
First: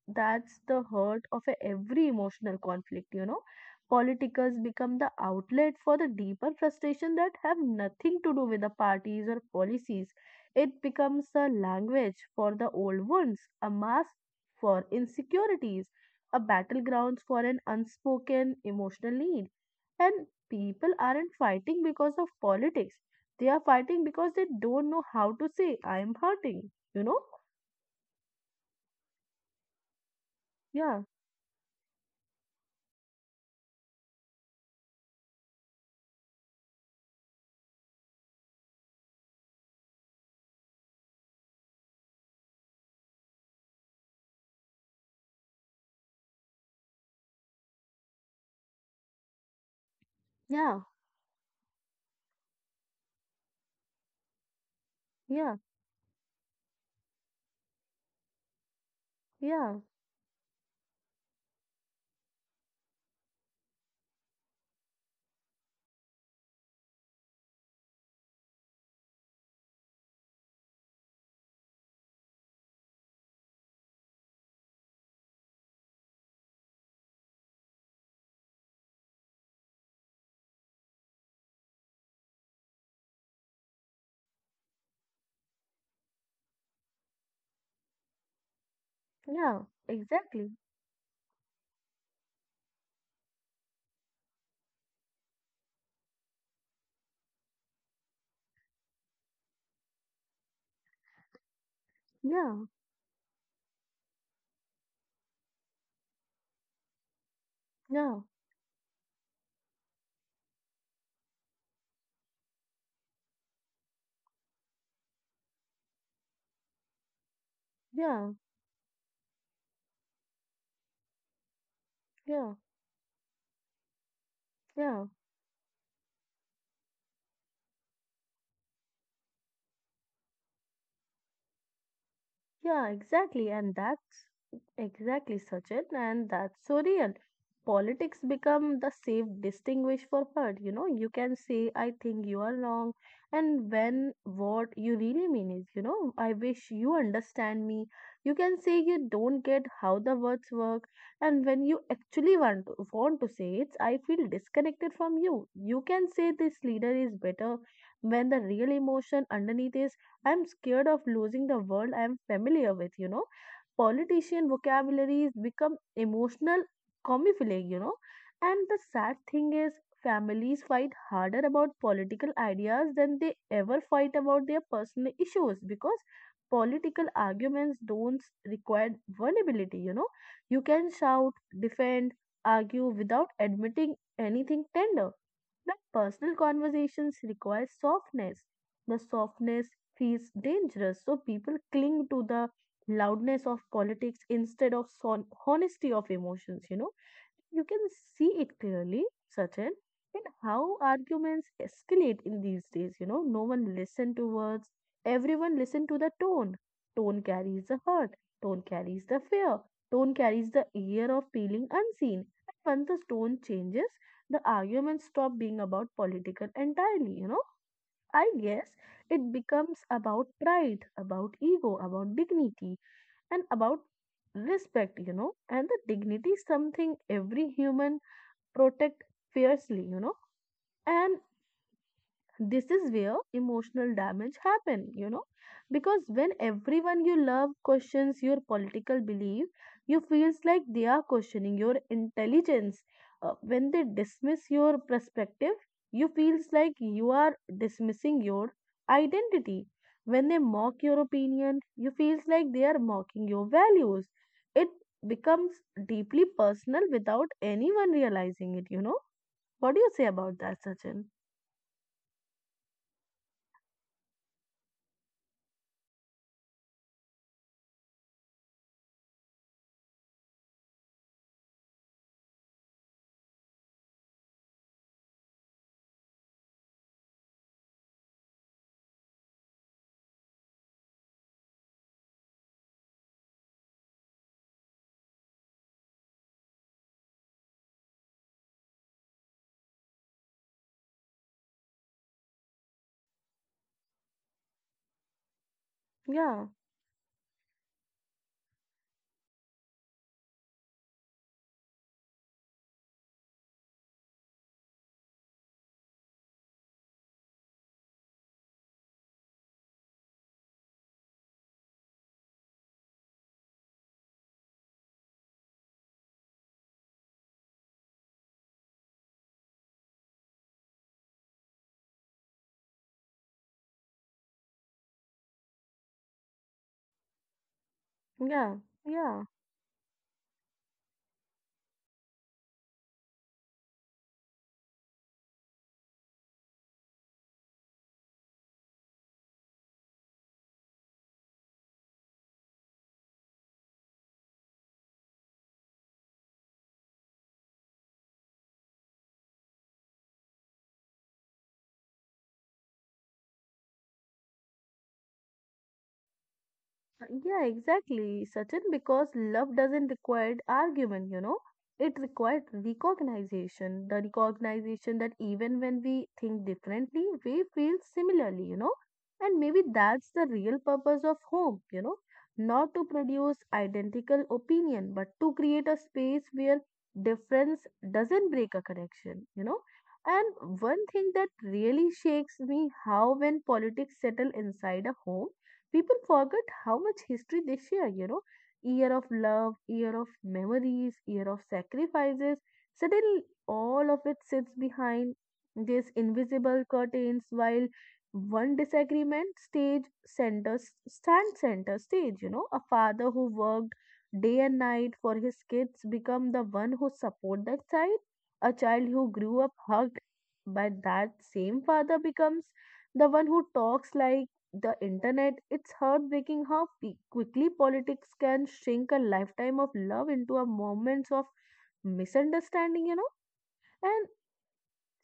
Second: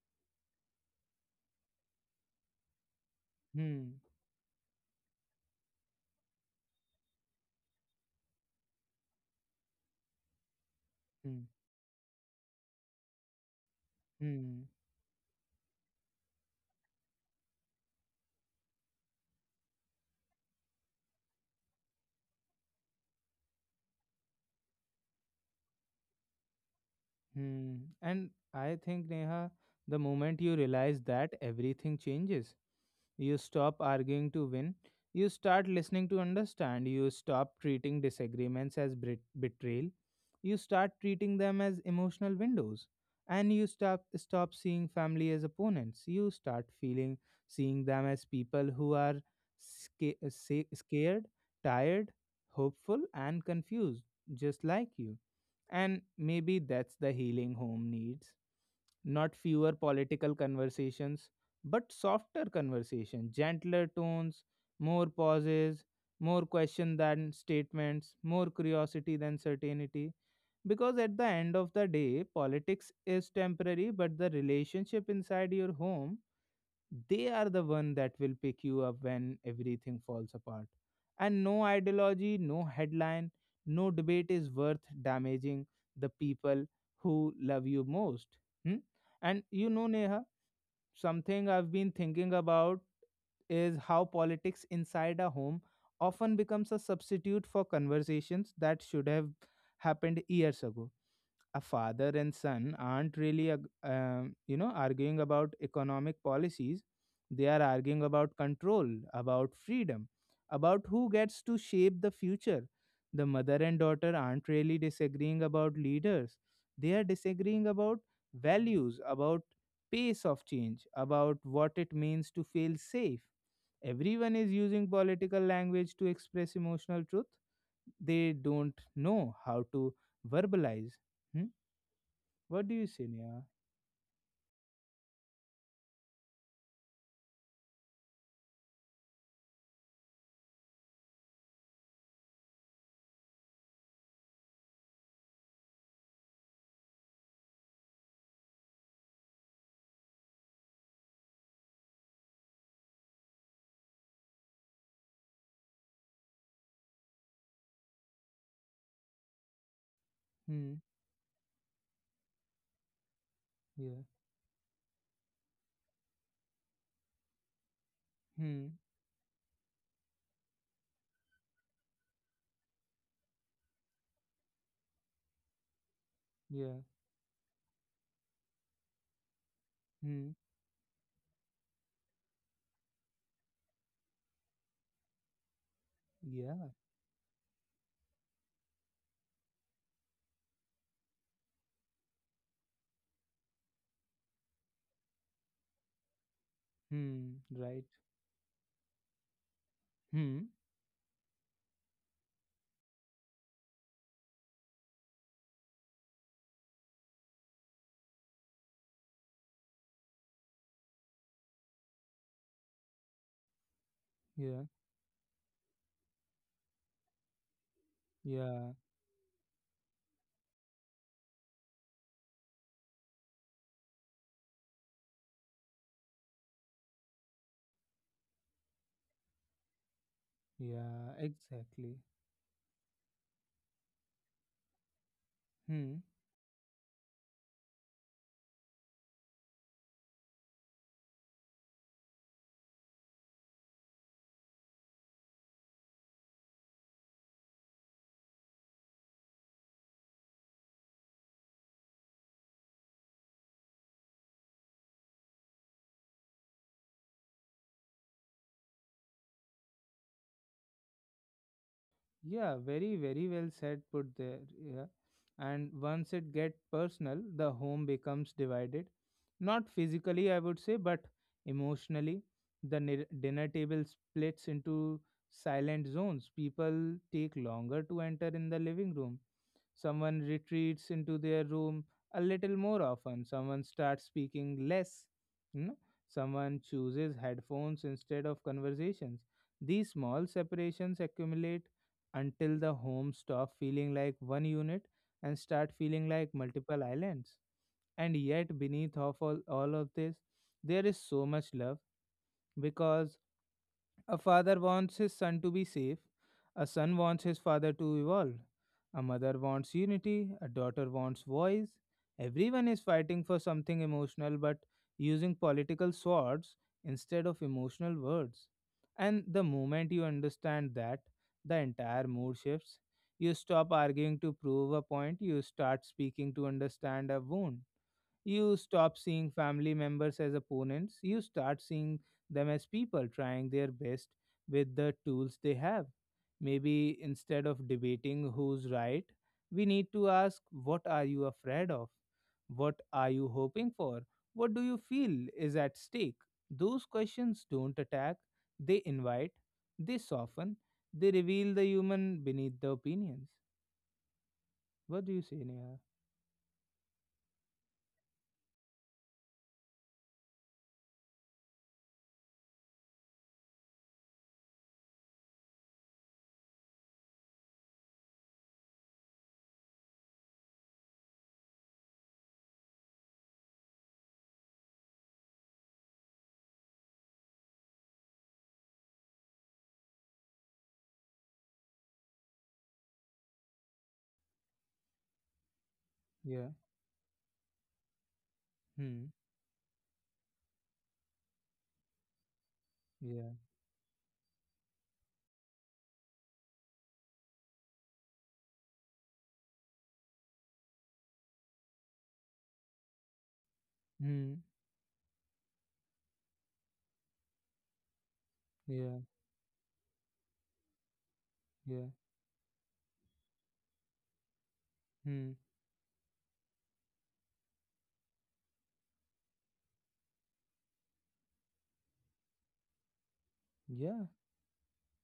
Speaker 2: that's the hurt of a every emotional conflict, you know.
Speaker 1: Hmm.
Speaker 2: Politicals become the outlet for the deeper frustration that have nothing to do with the parties or policies. It becomes
Speaker 1: Hmm.
Speaker 2: a language for the old wounds, a mask
Speaker 1: Hmm.
Speaker 2: for insecurities, a battleground for an unspoken emotional need. And people aren't fighting because of politics. They are fighting because they don't know how to say, I'm hurting, you know?
Speaker 1: Hmm. And I think, Neha, the moment you realize
Speaker 2: Yeah,
Speaker 1: that, everything changes. You stop arguing to win. You start listening to understand. You stop treating disagreements as betrayal. You start treating them as emotional windows. And you stop seeing family as opponents. You start feeling seeing them as people who are
Speaker 2: yeah,
Speaker 1: scared, tired, hopeful, and confused, just like you.
Speaker 2: yeah,
Speaker 1: And maybe that's the healing home needs, not fewer
Speaker 2: yeah,
Speaker 1: political conversations, but softer conversation, gentler tones, more pauses, more question than statements, more curiosity than certainty. Because at the end of the day, politics is temporary, but the relationship inside your home, they are the one that will pick you up when everything falls apart. And no ideology, no headline, no debate is worth damaging the people who love you most. Hmm? And
Speaker 2: yeah,
Speaker 1: you know, Neha,
Speaker 2: exactly.
Speaker 1: something I've been thinking about is how politics inside a home often becomes a substitute for conversations that should have happened years ago. A father and
Speaker 2: Yeah,
Speaker 1: son aren't really arguing about economic policies, they are arguing
Speaker 2: yeah,
Speaker 1: about control, about freedom, about who gets to shape the future. The mother and daughter aren't really disagreeing about leaders, they are disagreeing about
Speaker 2: yeah,
Speaker 1: values, about pace of change, about what it means to
Speaker 2: yeah,
Speaker 1: feel safe. Everyone is using
Speaker 2: yeah.
Speaker 1: political language to express emotional truth they don't know how to verbalize. Hmm? What do you
Speaker 2: Yeah,
Speaker 1: say, Neha?
Speaker 2: exactly. And that's exactly, Sachin, and that's so real. Politics become the safe distinguish for hurt. You know, you can say, I think you are wrong, and when what you really mean is, I wish you understand me. You can say you don't get how the words work, and when you actually want to say it's, I feel disconnected from you. You can say this leader is better when the real emotion underneath is I'm
Speaker 1: Hmm.
Speaker 2: scared of losing the world I am familiar with, you know.
Speaker 1: Yeah.
Speaker 2: Politician vocabularies become emotional camouflage, you know. And the
Speaker 1: Hmm.
Speaker 2: sad thing is, families fight harder about political ideas than they ever fight about their personal issues because
Speaker 1: Yeah.
Speaker 2: political arguments don't require vulnerability, you know.
Speaker 1: Hmm.
Speaker 2: You can shout, defend, argue without admitting anything tender, but personal
Speaker 1: Yeah.
Speaker 2: conversations require softness. The softness feels dangerous, so people cling to the loudness of politics instead of honesty of emotions, you know.
Speaker 1: Hmm.
Speaker 2: You can
Speaker 1: Right.
Speaker 2: see it clearly, Sachin, in
Speaker 1: Hmm.
Speaker 2: how arguments escalate in these days, you know. No one listen to words, everyone listen to the tone. Tone carries the hurt, tone carries the fear, tone carries the year of feeling unseen. And once the tone changes, the
Speaker 1: Yeah.
Speaker 2: argument stopped being about political entirely, you know. I guess
Speaker 1: Yeah.
Speaker 2: it becomes about pride, about ego, about dignity, and about respect, you know. And the dignity is something every human protect fiercely, you know.
Speaker 1: Yeah.
Speaker 2: And
Speaker 1: Exactly.
Speaker 2: this is where emotional damage happen, because
Speaker 1: Hmm.
Speaker 2: when everyone you love questions your political belief, you feels like they are questioning your intelligence. When they dismiss your perspective, you feels like you are dismissing your identity. When they mock your opinion, you feels like they are mocking your values. It becomes deeply personal without anyone realizing it. What do you say about that, Sachin?
Speaker 1: Yeah, very, very well said, put there. Yeah. And once it get personal, the home becomes divided. Not physically, I would say, but emotionally. The dinner table splits into silent zones. People take longer to enter in the living room. Someone retreats into their room a little more often. Someone starts speaking less. You know? Someone chooses headphones instead of conversations. These small separations accumulate until the home stop feeling like one unit and start feeling like
Speaker 2: Yeah,
Speaker 1: multiple islands. And yet, beneath of all of this, there is so much love because a father wants his son to be safe. A son wants his father to evolve. A mother wants unity. A daughter wants voice. Everyone is fighting for something emotional but using political swords instead of emotional words. And the moment you understand that, the entire mood shifts. You stop arguing to prove a point, you start speaking to understand a wound.
Speaker 2: yeah,
Speaker 1: You stop
Speaker 2: yeah,
Speaker 1: seeing family members as opponents, you start seeing them as people trying their best with the tools they have. Maybe instead of debating who's right, we need to ask what are you afraid of? What are you hoping for? What do you feel is at stake? Those questions don't attack, they invite, they soften, they reveal the human beneath the opinions. What do you say, Neha?
Speaker 2: yeah, exactly, Sachin, because love doesn't require argument, you know. It requires recognition, the recognition that even when we think differently, we feel similarly, you know. And maybe that's the real purpose of home, not to produce identical opinion, but to create a space where difference doesn't break a connection, you know. And one thing that really shakes me how when politics settle inside a home, people
Speaker 1: Yeah.
Speaker 2: forget how much history they share, you know, year
Speaker 1: Hmm.
Speaker 2: of love, year of memories, year of sacrifices. Suddenly,
Speaker 1: Yeah.
Speaker 2: all of it sits behind these invisible curtains while one disagreement stage center stand center stage you know A father who worked day
Speaker 1: Hmm.
Speaker 2: and night for his kids become the one who support that child. A child
Speaker 1: Yeah.
Speaker 2: who grew up hugged by that same
Speaker 1: Yeah.
Speaker 2: father becomes the one who talks like the
Speaker 1: Hmm.
Speaker 2: internet. It's heartbreaking how quickly politics can shrink a lifetime of love into a moments of misunderstanding, you know.
Speaker 1: Yeah.
Speaker 2: And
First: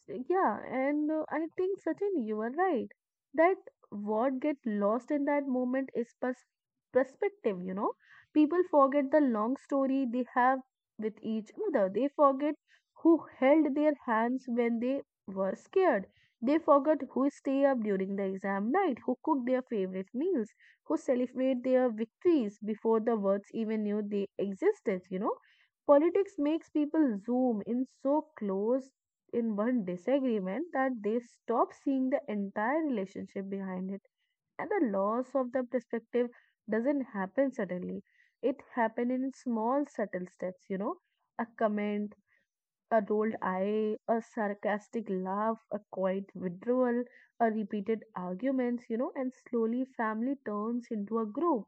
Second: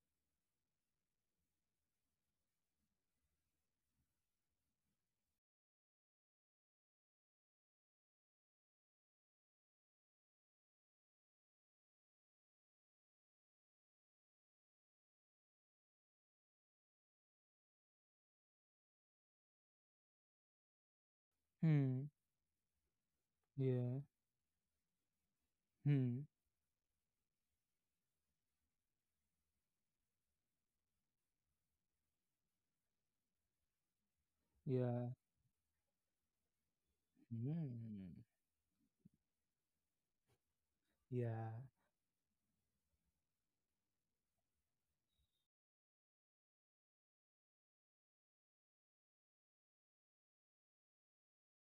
Speaker 2: so, Yeah, and I think, Sachin, you are right. That what get lost in that moment is perspective, you know. People forget the long story they have with each other. They forget who held their hands when they were scared. They forgot who stay up during the exam night, who cooked their favorite meals, who celebrate their
Speaker 1: Hmm.
Speaker 2: victories before the words even
Speaker 1: Yeah.
Speaker 2: knew they existed, you know.
Speaker 1: Hmm.
Speaker 2: Politics makes people zoom in so close in one disagreement that they stop seeing the entire relationship behind it. And the
Speaker 1: Yeah.
Speaker 2: loss of the perspective doesn't happen suddenly.
Speaker 1: Hmm.
Speaker 2: It happens in small, subtle steps, a
Speaker 1: Yeah.
Speaker 2: comment, a rolled eye, a sarcastic laugh, a quiet withdrawal, a repeated arguments, and slowly family turns into a group,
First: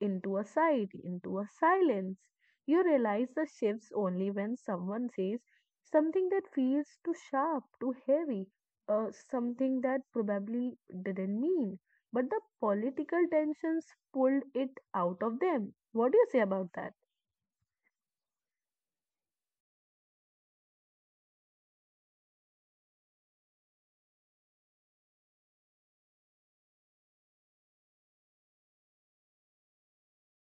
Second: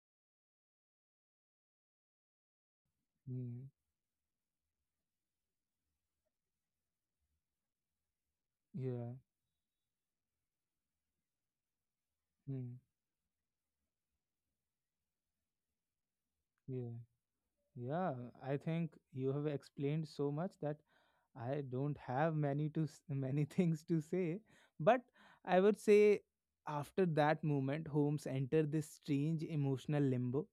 Speaker 2: into a side, into a silence. You realize the
Speaker 1: Hmm.
Speaker 2: shifts only when someone says something that feels too sharp, too heavy,
Speaker 1: Yeah.
Speaker 2: something that probably didn't mean. But the
Speaker 1: Hmm.
Speaker 2: political tensions pulled it out of them. What do you say about
Speaker 1: Yeah.
Speaker 2: that?
Speaker 1: Yeah. I think you have explained so much that I don't have many to *laughs* many things to say, but I would say after that moment, Holmes enter this strange emotional limbo.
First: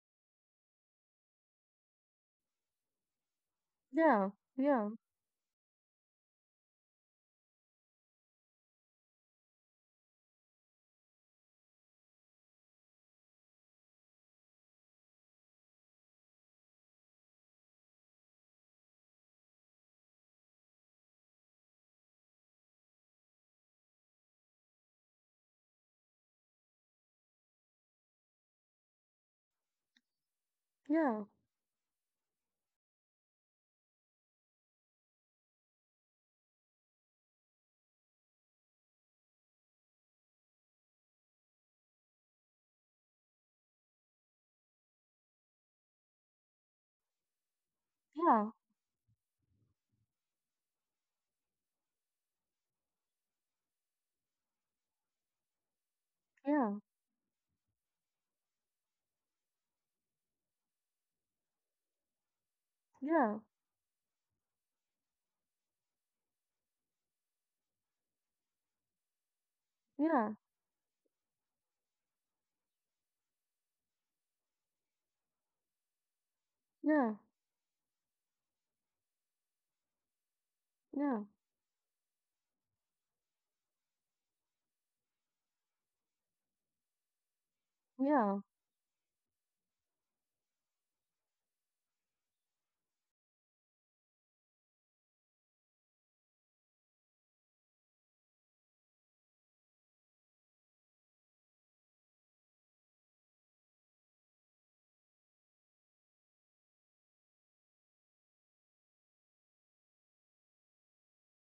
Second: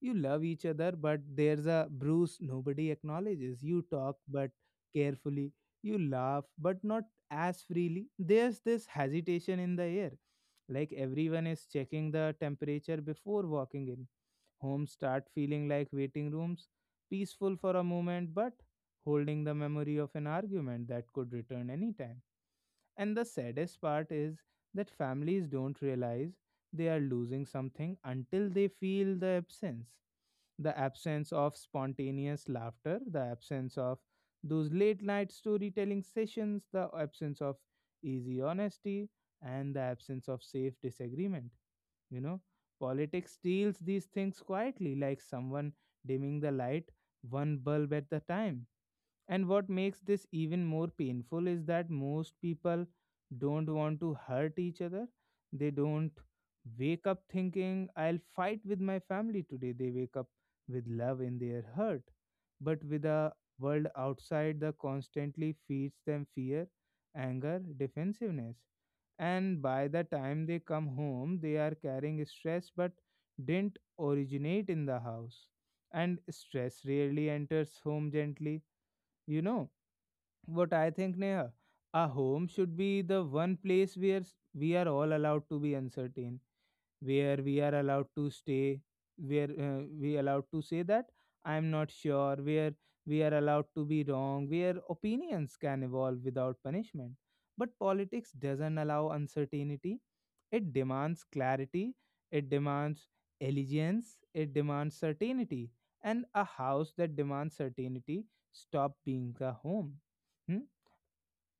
Speaker 1: You love each other, but there's a bruise nobody acknowledges. You talk,
Speaker 2: Yeah,
Speaker 1: but
Speaker 2: yeah,
Speaker 1: carefully. You laugh, but not as freely. There's this hesitation in the air, like everyone is checking the temperature before walking in. Homes start feeling like waiting rooms, peaceful for a moment, but holding the memory of an argument that could return anytime. And the saddest part is that families don't realize they are losing something until they feel the absence, the
Speaker 2: yeah,
Speaker 1: absence of spontaneous laughter, the absence of those late night storytelling sessions, the absence of easy honesty, and the absence of safe disagreement. You know, politics steals these things quietly, like someone dimming the light one bulb at the
Speaker 2: yeah,
Speaker 1: time. And what makes this even more painful is that most people don't want to hurt each other. They don't
Speaker 2: yeah.
Speaker 1: wake up thinking, I'll fight with my family today. They wake up with love in their heart. But with a
Speaker 2: Yeah,
Speaker 1: world outside that constantly feeds them fear, anger, defensiveness. And by the
Speaker 2: yeah,
Speaker 1: time they come home, they are carrying stress but didn't originate in the house. And stress
Speaker 2: yeah,
Speaker 1: rarely enters home gently. You know what I think,
Speaker 2: yeah,
Speaker 1: Neha? Our home should be the one place where we are all allowed to be uncertain, where we are allowed to
Speaker 2: yeah,
Speaker 1: stay, where we allowed to say that I am not sure, where we are allowed to be wrong, where opinions can evolve without punishment. But politics doesn't allow uncertainty, it demands clarity, it demands allegiance, it demands certainty. And a house that demands certainty stop being a home. Hmm?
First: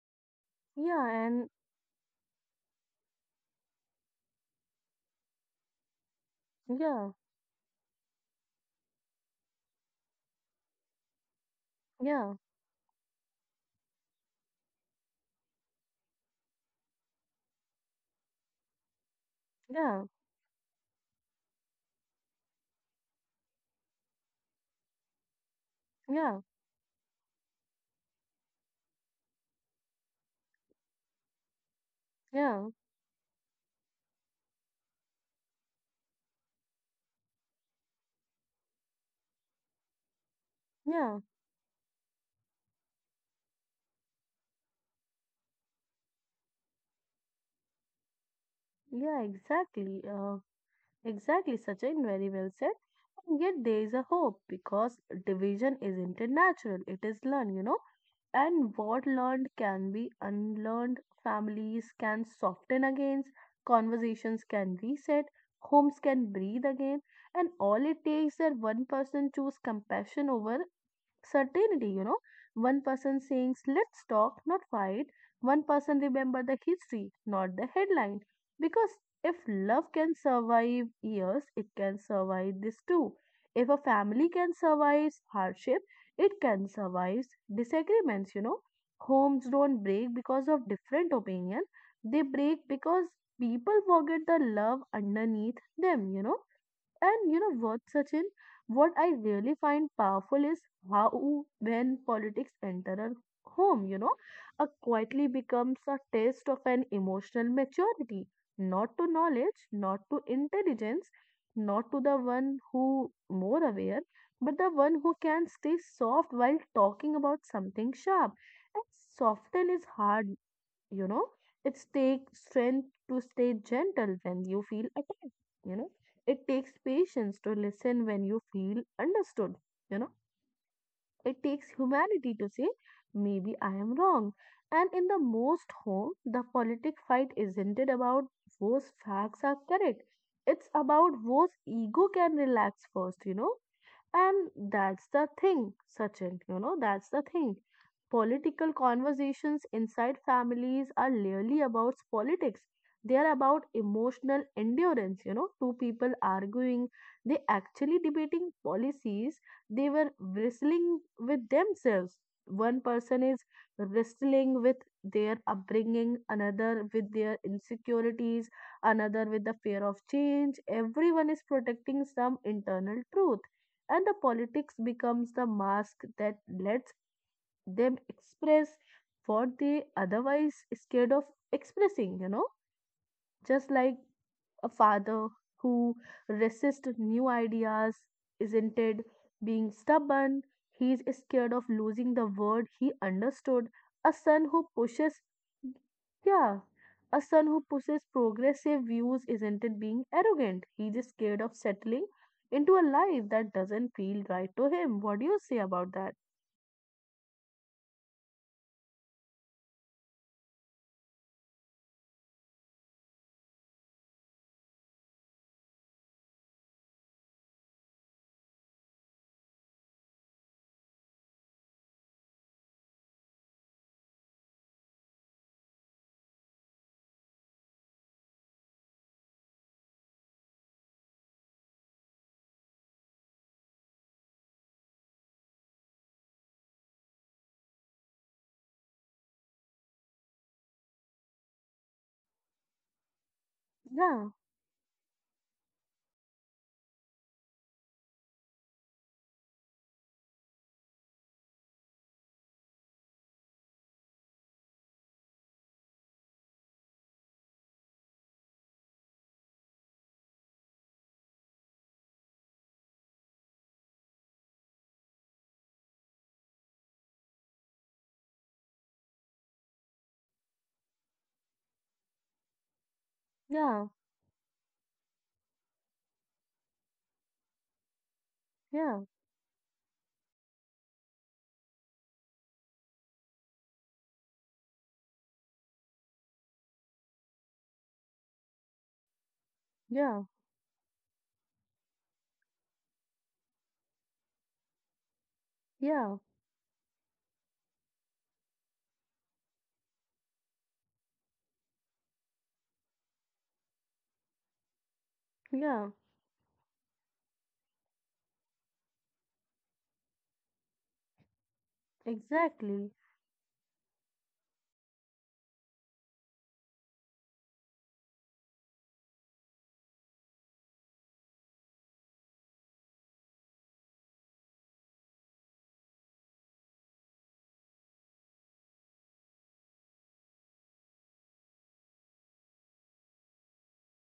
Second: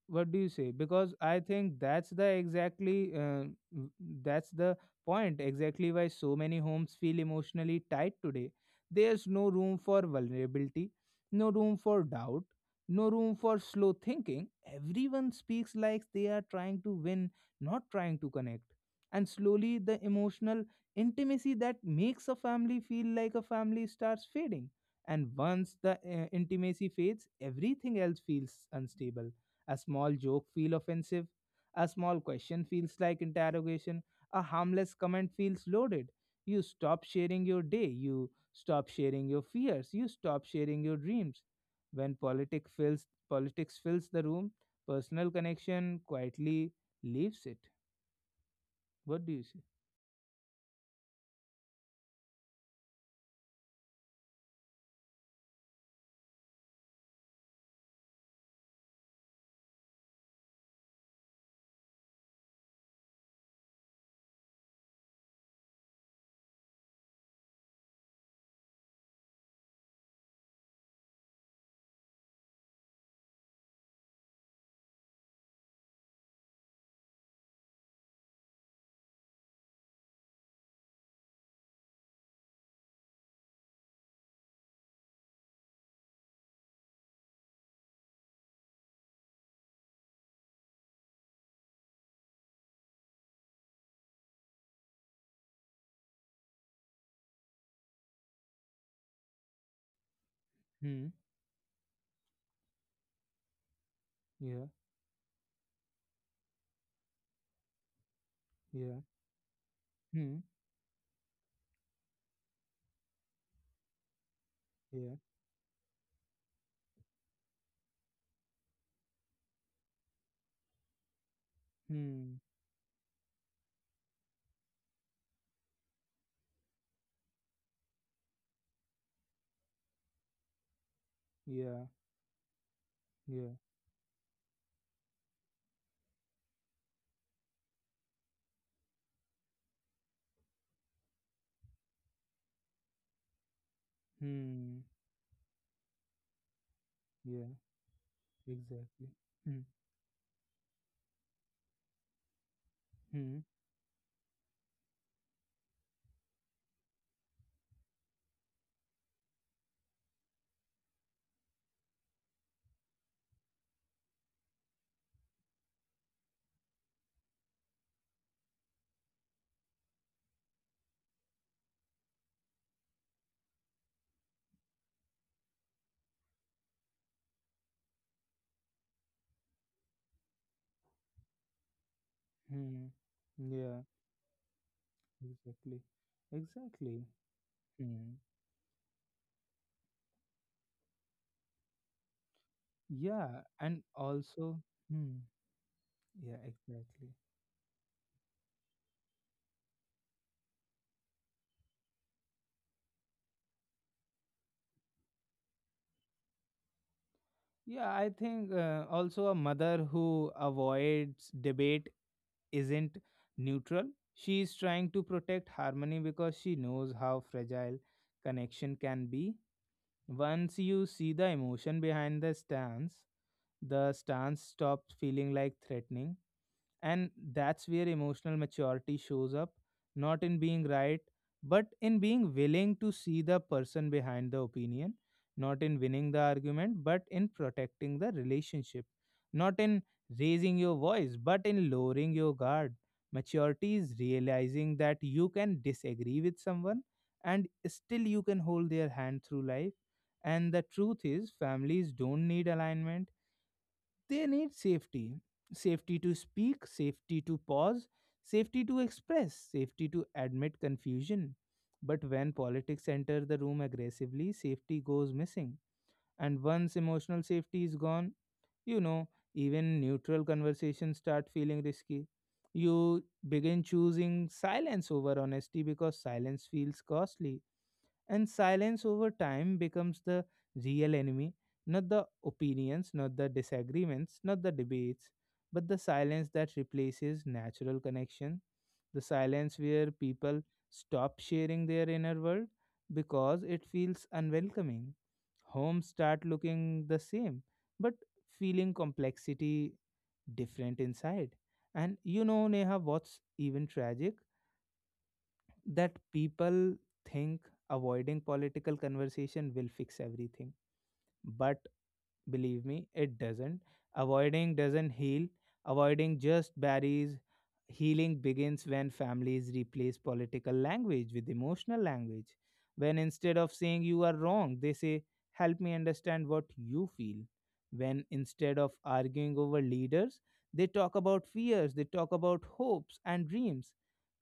Speaker 1: What do you say?
Speaker 2: yeah,
Speaker 1: Because I
Speaker 2: and
Speaker 1: think that's the exactly w- that's the point exactly why so many homes
Speaker 2: yeah,
Speaker 1: feel emotionally tight today. There's no room for vulnerability, no room for
Speaker 2: yeah,
Speaker 1: doubt, no room for slow thinking. Everyone speaks like they are trying to win, not trying to connect. And slowly the
Speaker 2: yeah,
Speaker 1: emotional intimacy that makes a family feel like a family starts fading. And once the
Speaker 2: yeah,
Speaker 1: intimacy fades everything else feels unstable. A small joke feels offensive. A small question
Speaker 2: yeah,
Speaker 1: feels like interrogation. A harmless comment feels loaded. You stop sharing your day. You stop sharing your fears. You stop sharing your
Speaker 2: yeah,
Speaker 1: dreams. When politics fills the room, personal connection quietly leaves it.
Speaker 2: yeah,
Speaker 1: What do you say?
Speaker 2: exactly, Sachin, very well said. And yet there is a hope because division isn't a natural, it is learned, you know. And what learned can be unlearned, families can soften again. Conversations can reset, homes can breathe again, and all it takes that one person choose compassion over certainty, you know. One person sings, let's talk, not fight. One person remember the history, not the headline. Because if love can survive years, it can survive this too. If a family can survive hardship, it can survive disagreements, you know. Homes don't break because of different opinion. They break because people forget the love underneath them. And you know what, Sachin? What I really find powerful is
Speaker 1: Hmm.
Speaker 2: how, when politics enter a home, a
Speaker 1: Yeah.
Speaker 2: quietly becomes a test of an emotional maturity, not
Speaker 1: Yeah.
Speaker 2: to knowledge, not to
Speaker 1: Hmm.
Speaker 2: intelligence, not to the one who more aware, but the one who
Speaker 1: Yeah.
Speaker 2: can stay soft while talking about something sharp. And soften is hard, you know it takes
Speaker 1: Hmm.
Speaker 2: strength to stay gentle when you feel attacked. you know it takes patience to listen when you feel understood. you know it takes
Speaker 1: Yeah.
Speaker 2: humanity to say
Speaker 1: Yeah.
Speaker 2: maybe I am wrong. And in the most home the politic fight isn't it about whose facts are correct? It's about whose ego can relax first. And
Speaker 1: Hmm.
Speaker 2: that's the thing, Sachin, that's the
Speaker 1: Yeah.
Speaker 2: thing. Political
Speaker 1: Exactly. Hmm.
Speaker 2: conversations inside families are rarely about politics. They are
Speaker 1: Hmm.
Speaker 2: about emotional endurance, two people arguing, they actually debating policies, they were wrestling with themselves. One person is wrestling with their upbringing, another with their insecurities, another with the fear of change. Everyone is protecting some internal truth, and the politics becomes the mask that lets them express what they otherwise scared of expressing.
Speaker 1: Hmm.
Speaker 2: Just
Speaker 1: Yeah.
Speaker 2: like a father
Speaker 1: Exactly.
Speaker 2: who resists
Speaker 1: Exactly.
Speaker 2: new ideas,
Speaker 1: Hmm.
Speaker 2: isn't it? Being stubborn, he is scared of losing the word he
Speaker 1: Yeah,
Speaker 2: understood.
Speaker 1: and
Speaker 2: A son
Speaker 1: also,
Speaker 2: who
Speaker 1: hmm.
Speaker 2: pushes,
Speaker 1: Yeah,
Speaker 2: yeah,
Speaker 1: exactly.
Speaker 2: a son who pushes progressive views, isn't it? Being arrogant, he is scared of settling into a life that doesn't feel right to him. What do you say about that?
Speaker 1: Yeah, I think also a mother who avoids debate isn't neutral. She is trying to protect harmony because she knows how fragile connection can be. Once you see the emotion behind the stance stops feeling like threatening, and that's where emotional maturity shows up, not in being right but in being willing to see the person behind the opinion, not in winning the argument but in protecting the relationship, not in raising your voice but in lowering your guard. Maturity is
Speaker 2: Yeah,
Speaker 1: realizing that you can disagree with someone and still you can hold their hand through life. And the truth is families don't need alignment, they need safety, safety to speak, safety to pause, safety to express, safety to admit confusion. But when politics enter the room aggressively, safety goes missing. And once emotional safety is gone, you know, even neutral conversations start feeling risky. You begin
Speaker 2: yeah,
Speaker 1: choosing silence over honesty because silence feels costly, and silence over
Speaker 2: yeah,
Speaker 1: time becomes the real enemy, not the opinions, not the disagreements, not the debates, but the silence that replaces natural connection, the silence where
Speaker 2: yeah,
Speaker 1: people stop sharing their inner world because it feels unwelcoming. Homes start
Speaker 2: yeah,
Speaker 1: looking the same, but feeling complexity different inside. And you know, Neha, what's even tragic? That
Speaker 2: yeah,
Speaker 1: people think avoiding political conversation will fix everything, but believe me,
Speaker 2: exactly.
Speaker 1: it doesn't. Avoiding doesn't heal, avoiding just buries. Healing begins when families replace political language with emotional language. When instead of saying you are wrong, they say, "Help me understand what you feel." When instead of arguing over leaders, they talk about fears, they talk about hopes and dreams.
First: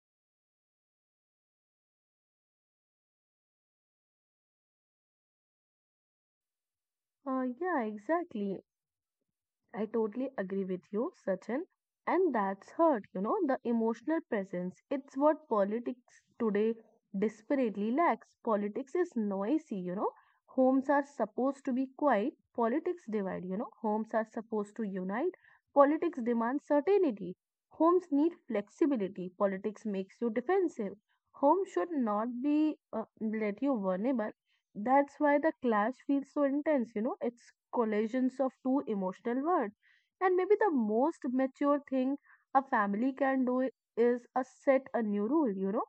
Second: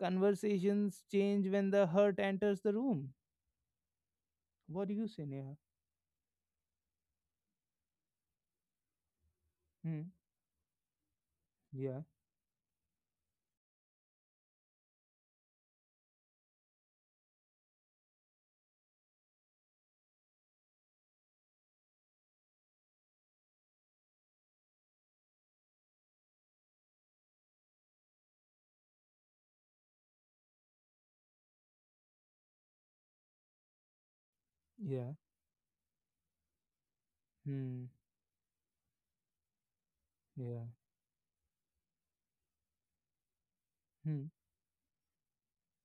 Speaker 1: Conversations change when the hurt enters the room. What do you say, Neha?
Speaker 2: Yeah, exactly. I
Speaker 1: Hmm.
Speaker 2: totally agree with you, Sachin.
Speaker 1: Yeah.
Speaker 2: And that's hurt, the emotional presence. It's what politics today desperately lacks. Politics is noisy, Homes are supposed to be quiet, politics divide, Homes are supposed to unite, politics demands certainty. Homes need flexibility, politics makes you defensive. Home should not be let you vulnerable,
Speaker 1: Yeah.
Speaker 2: that's why the clash feels so intense, It's
Speaker 1: Hmm.
Speaker 2: collisions of two emotional worlds. And maybe
Speaker 1: Yeah.
Speaker 2: the most mature thing a family can do is
Speaker 1: Hmm.
Speaker 2: a set a new rule,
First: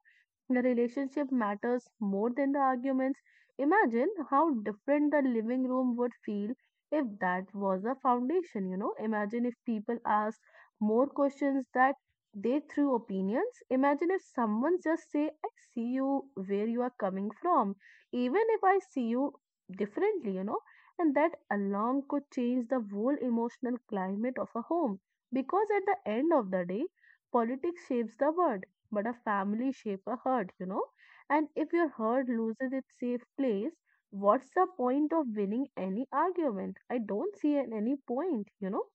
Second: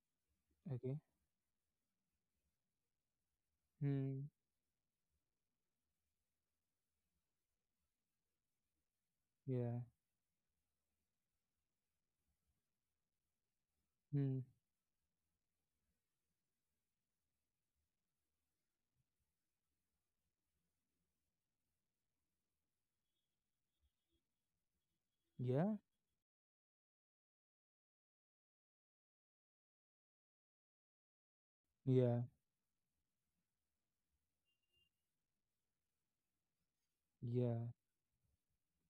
Speaker 2: The
Speaker 1: Okay.
Speaker 2: relationship matters more than the arguments. Imagine
Speaker 1: Hmm.
Speaker 2: how different the living room would feel if that was a foundation, Imagine if
Speaker 1: Yeah.
Speaker 2: people asked more questions that they threw opinions. Imagine if
Speaker 1: Hmm.
Speaker 2: someone just say, "I see you where you are coming from even if I see you differently," and that alarm could change the whole emotional climate of a home. Because
Speaker 1: Yeah.
Speaker 2: at the end of the day, politics shapes the world, but a family shapes a herd, And if your herd
Speaker 1: Yeah.
Speaker 2: loses its safe place, what's the point of winning any argument? I don't see
Speaker 1: Yeah.
Speaker 2: any point,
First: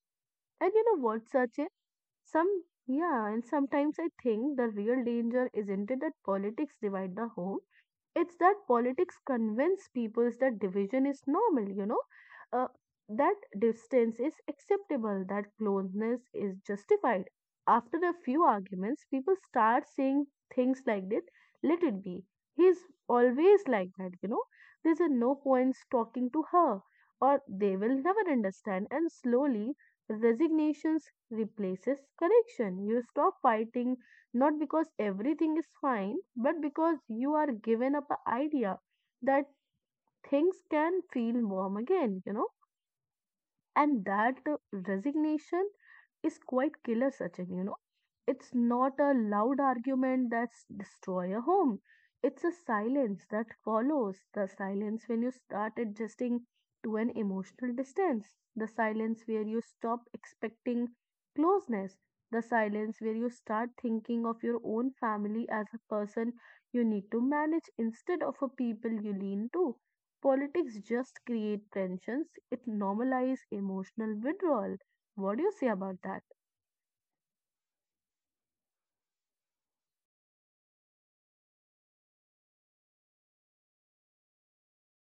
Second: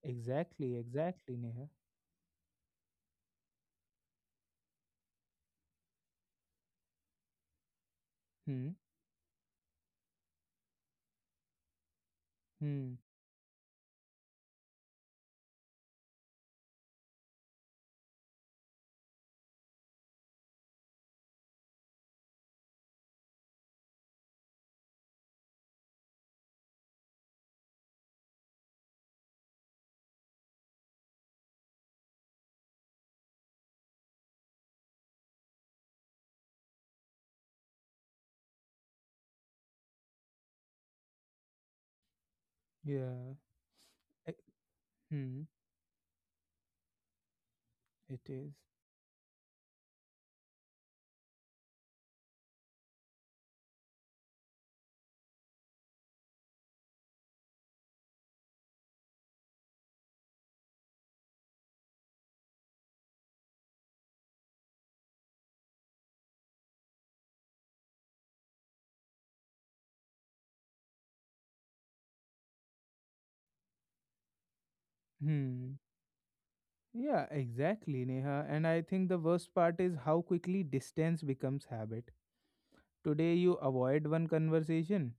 Speaker 2: And
Speaker 1: Exactly.
Speaker 2: you know what,
Speaker 1: Exactly, Neha.
Speaker 2: Sachin? Some, yeah, and sometimes I think the real danger isn't it that politics divide the home, it's that
Speaker 1: Hmm.
Speaker 2: politics convince people that division is normal, uh,
Speaker 1: Hmm.
Speaker 2: that distance is acceptable, that closeness is justified. After a few arguments, people start saying things like that, let it be. He's always like that, There's a no point talking to her, or they will never understand. And slowly, resignations replaces correction. You stop fighting not because everything is fine, but because you are given up an idea that things can feel warm again,
Speaker 1: Yeah.
Speaker 2: and
Speaker 1: E-
Speaker 2: that
Speaker 1: Hmm.
Speaker 2: resignation is quite killer, Sachin,
Speaker 1: It is.
Speaker 2: it's not a loud argument that's destroy a home, it's a silence that follows the silence when you start adjusting to an emotional distance, the silence where you stop expecting closeness, the silence where you start thinking of your own family as a person you need to manage instead of a people you lean to. Politics just create tensions. It normalize emotional withdrawal. What do you say
Speaker 1: Hmm.
Speaker 2: about that?
Speaker 1: Yeah. Exactly, Neha. And I think the worst part is how quickly distance becomes habit. Today you avoid one conversation.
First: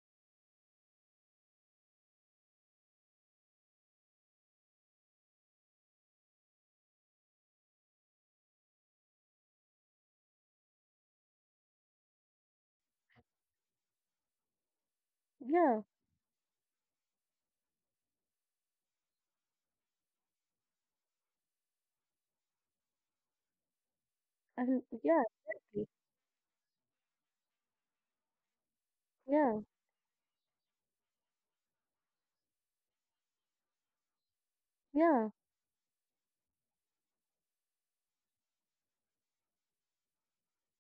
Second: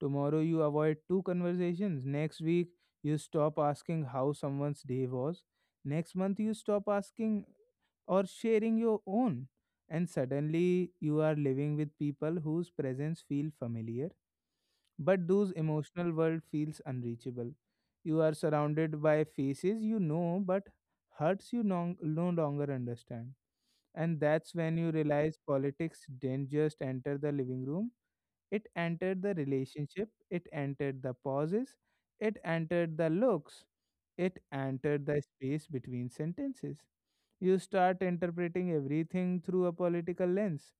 Speaker 1: Tomorrow you avoid two conversations. Next week you stop asking how someone's day was. Next month you stop asking or sharing your own. And suddenly you are living with people whose presence feel familiar, but whose
Speaker 2: Yeah,
Speaker 1: emotional world feels unreachable. You are surrounded by faces you know, but hearts you no longer understand. And that's
Speaker 2: I,
Speaker 1: when you
Speaker 2: yeah,
Speaker 1: realize
Speaker 2: exactly.
Speaker 1: politics didn't just enter the living room, it entered the
Speaker 2: Yeah,
Speaker 1: relationship, it entered the pauses, it entered the looks, it entered the
Speaker 2: yeah,
Speaker 1: space between sentences. You start interpreting everything through a political lens.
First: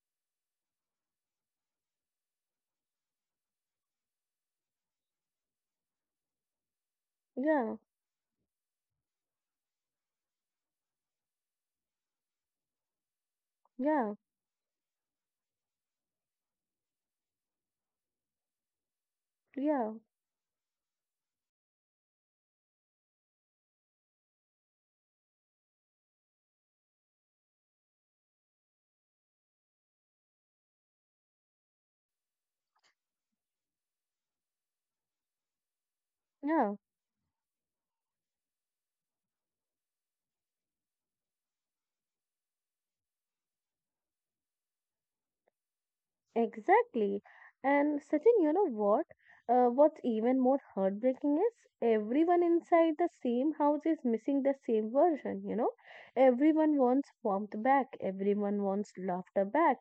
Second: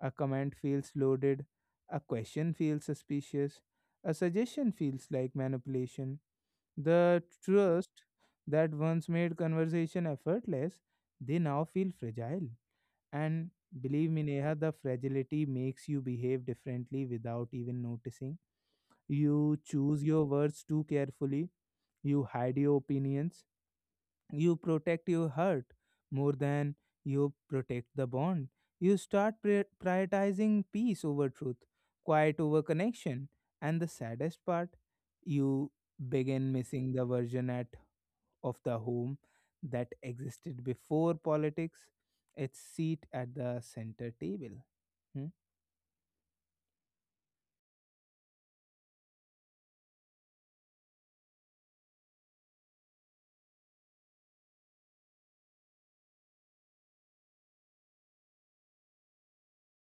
Speaker 1: A comment feels loaded, a question feels suspicious, a suggestion feels like manipulation. The
Speaker 2: yeah,
Speaker 1: trust that once made conversation effortless, they now feel fragile. And believe
Speaker 2: yeah,
Speaker 1: me, Neha, the fragility makes you behave differently without even noticing. You
Speaker 2: yeah.
Speaker 1: choose your words too carefully, you hide your opinions, you protect your heart more than you protect the bond. You start prioritizing peace over truth, quiet over connection, and the saddest part, you begin
Speaker 2: Yeah.
Speaker 1: missing the version at of the home that existed before politics, its seat at the center table. Hmm?
Speaker 2: Exactly. And Sachin, you know what? What's even more heartbreaking is everyone inside the same house is missing the same version, Everyone wants warmth back, everyone wants laughter back,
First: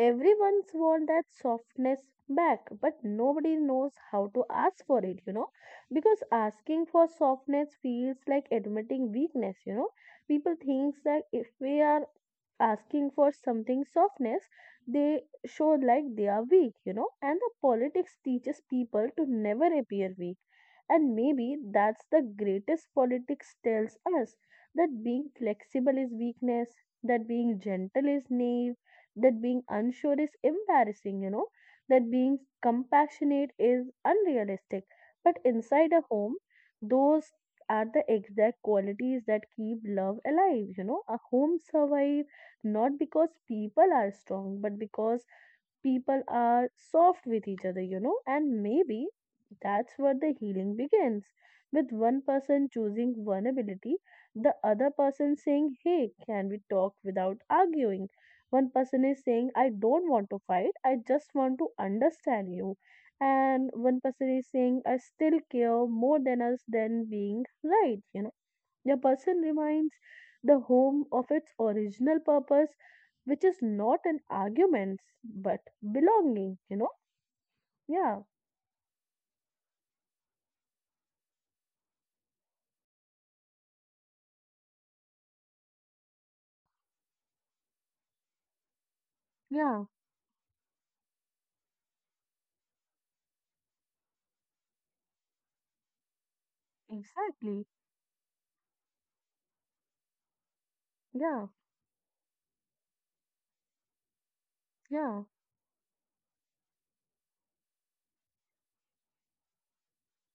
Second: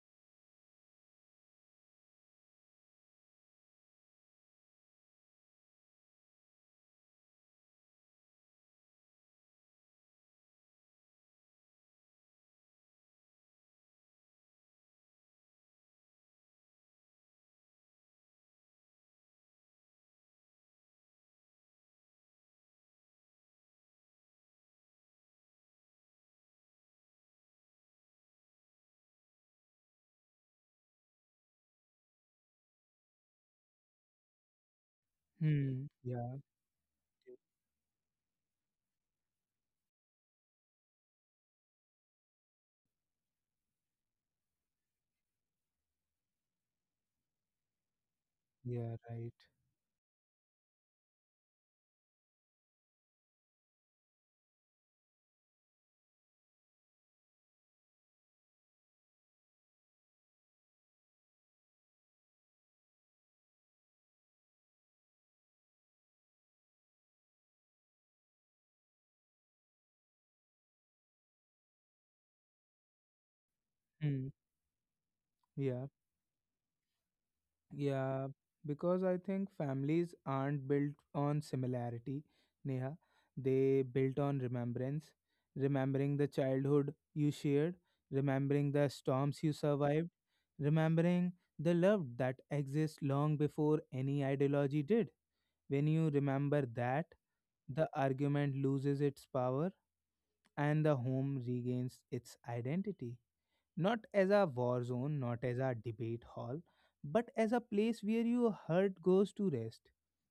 Speaker 2: everyone's want that softness back, but nobody knows how to ask for it, Because asking for softness feels like admitting weakness, People thinks that if we are asking for something softness they show like they are weak, and the politics teaches people to never appear weak. And maybe that's the greatest politics tells us that being flexible is weakness, that being gentle is naive, that being unsure is embarrassing, that being compassionate is unrealistic. But inside
Speaker 1: Hmm.
Speaker 2: a home,
Speaker 1: Yeah.
Speaker 2: those are the exact qualities that keep love alive, A home survives not because people are strong, but because people are soft with each other, and
Speaker 1: Yeah.
Speaker 2: maybe
Speaker 1: Right.
Speaker 2: that's where the healing begins, with one person choosing vulnerability, the other person saying, "Hey, can we talk without arguing?" One person is saying, "I don't want to fight, I just want to understand you." And one person is saying, "I still care more than us than being right," a person reminds the home of its original purpose, which is not an
Speaker 1: Hmm.
Speaker 2: arguments but
Speaker 1: Yeah.
Speaker 2: belonging, Yeah,
Speaker 1: Yeah, because I think families aren't built on similarity, Neha. They built on remembrance, remembering the childhood you shared, remembering the storms you
Speaker 2: yeah,
Speaker 1: survived, remembering the love that exists long before any ideology did. When you remember that,
Speaker 2: exactly.
Speaker 1: the argument loses its power and the home
Speaker 2: Yeah,
Speaker 1: regains its identity, not as a war
Speaker 2: yeah,
Speaker 1: zone, not as a debate hall, but as a place where your heart goes to rest.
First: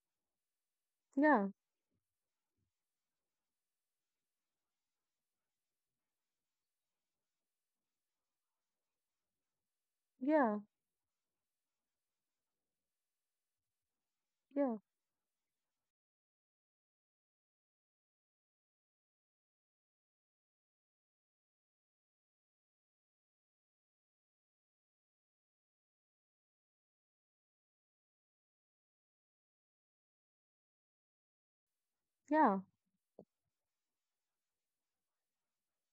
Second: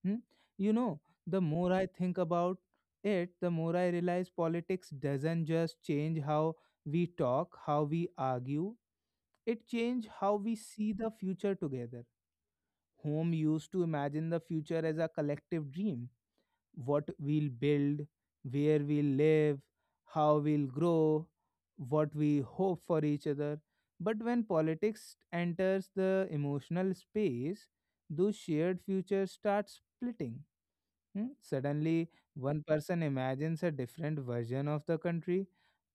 Speaker 1: Hmm? You know, the
Speaker 2: yeah,
Speaker 1: more I think about it, the more I realize politics doesn't just change how we talk, how we argue, it changes how we
Speaker 2: yeah,
Speaker 1: see the future together. Home used to imagine the
Speaker 2: yeah,
Speaker 1: future as a collective dream, what we'll build, where we'll live, how we'll grow, what we hope for each other. But when politics enters the emotional space, those shared futures start splitting. Hmm? Suddenly,
Speaker 2: yeah,
Speaker 1: one person imagines a different version of the country,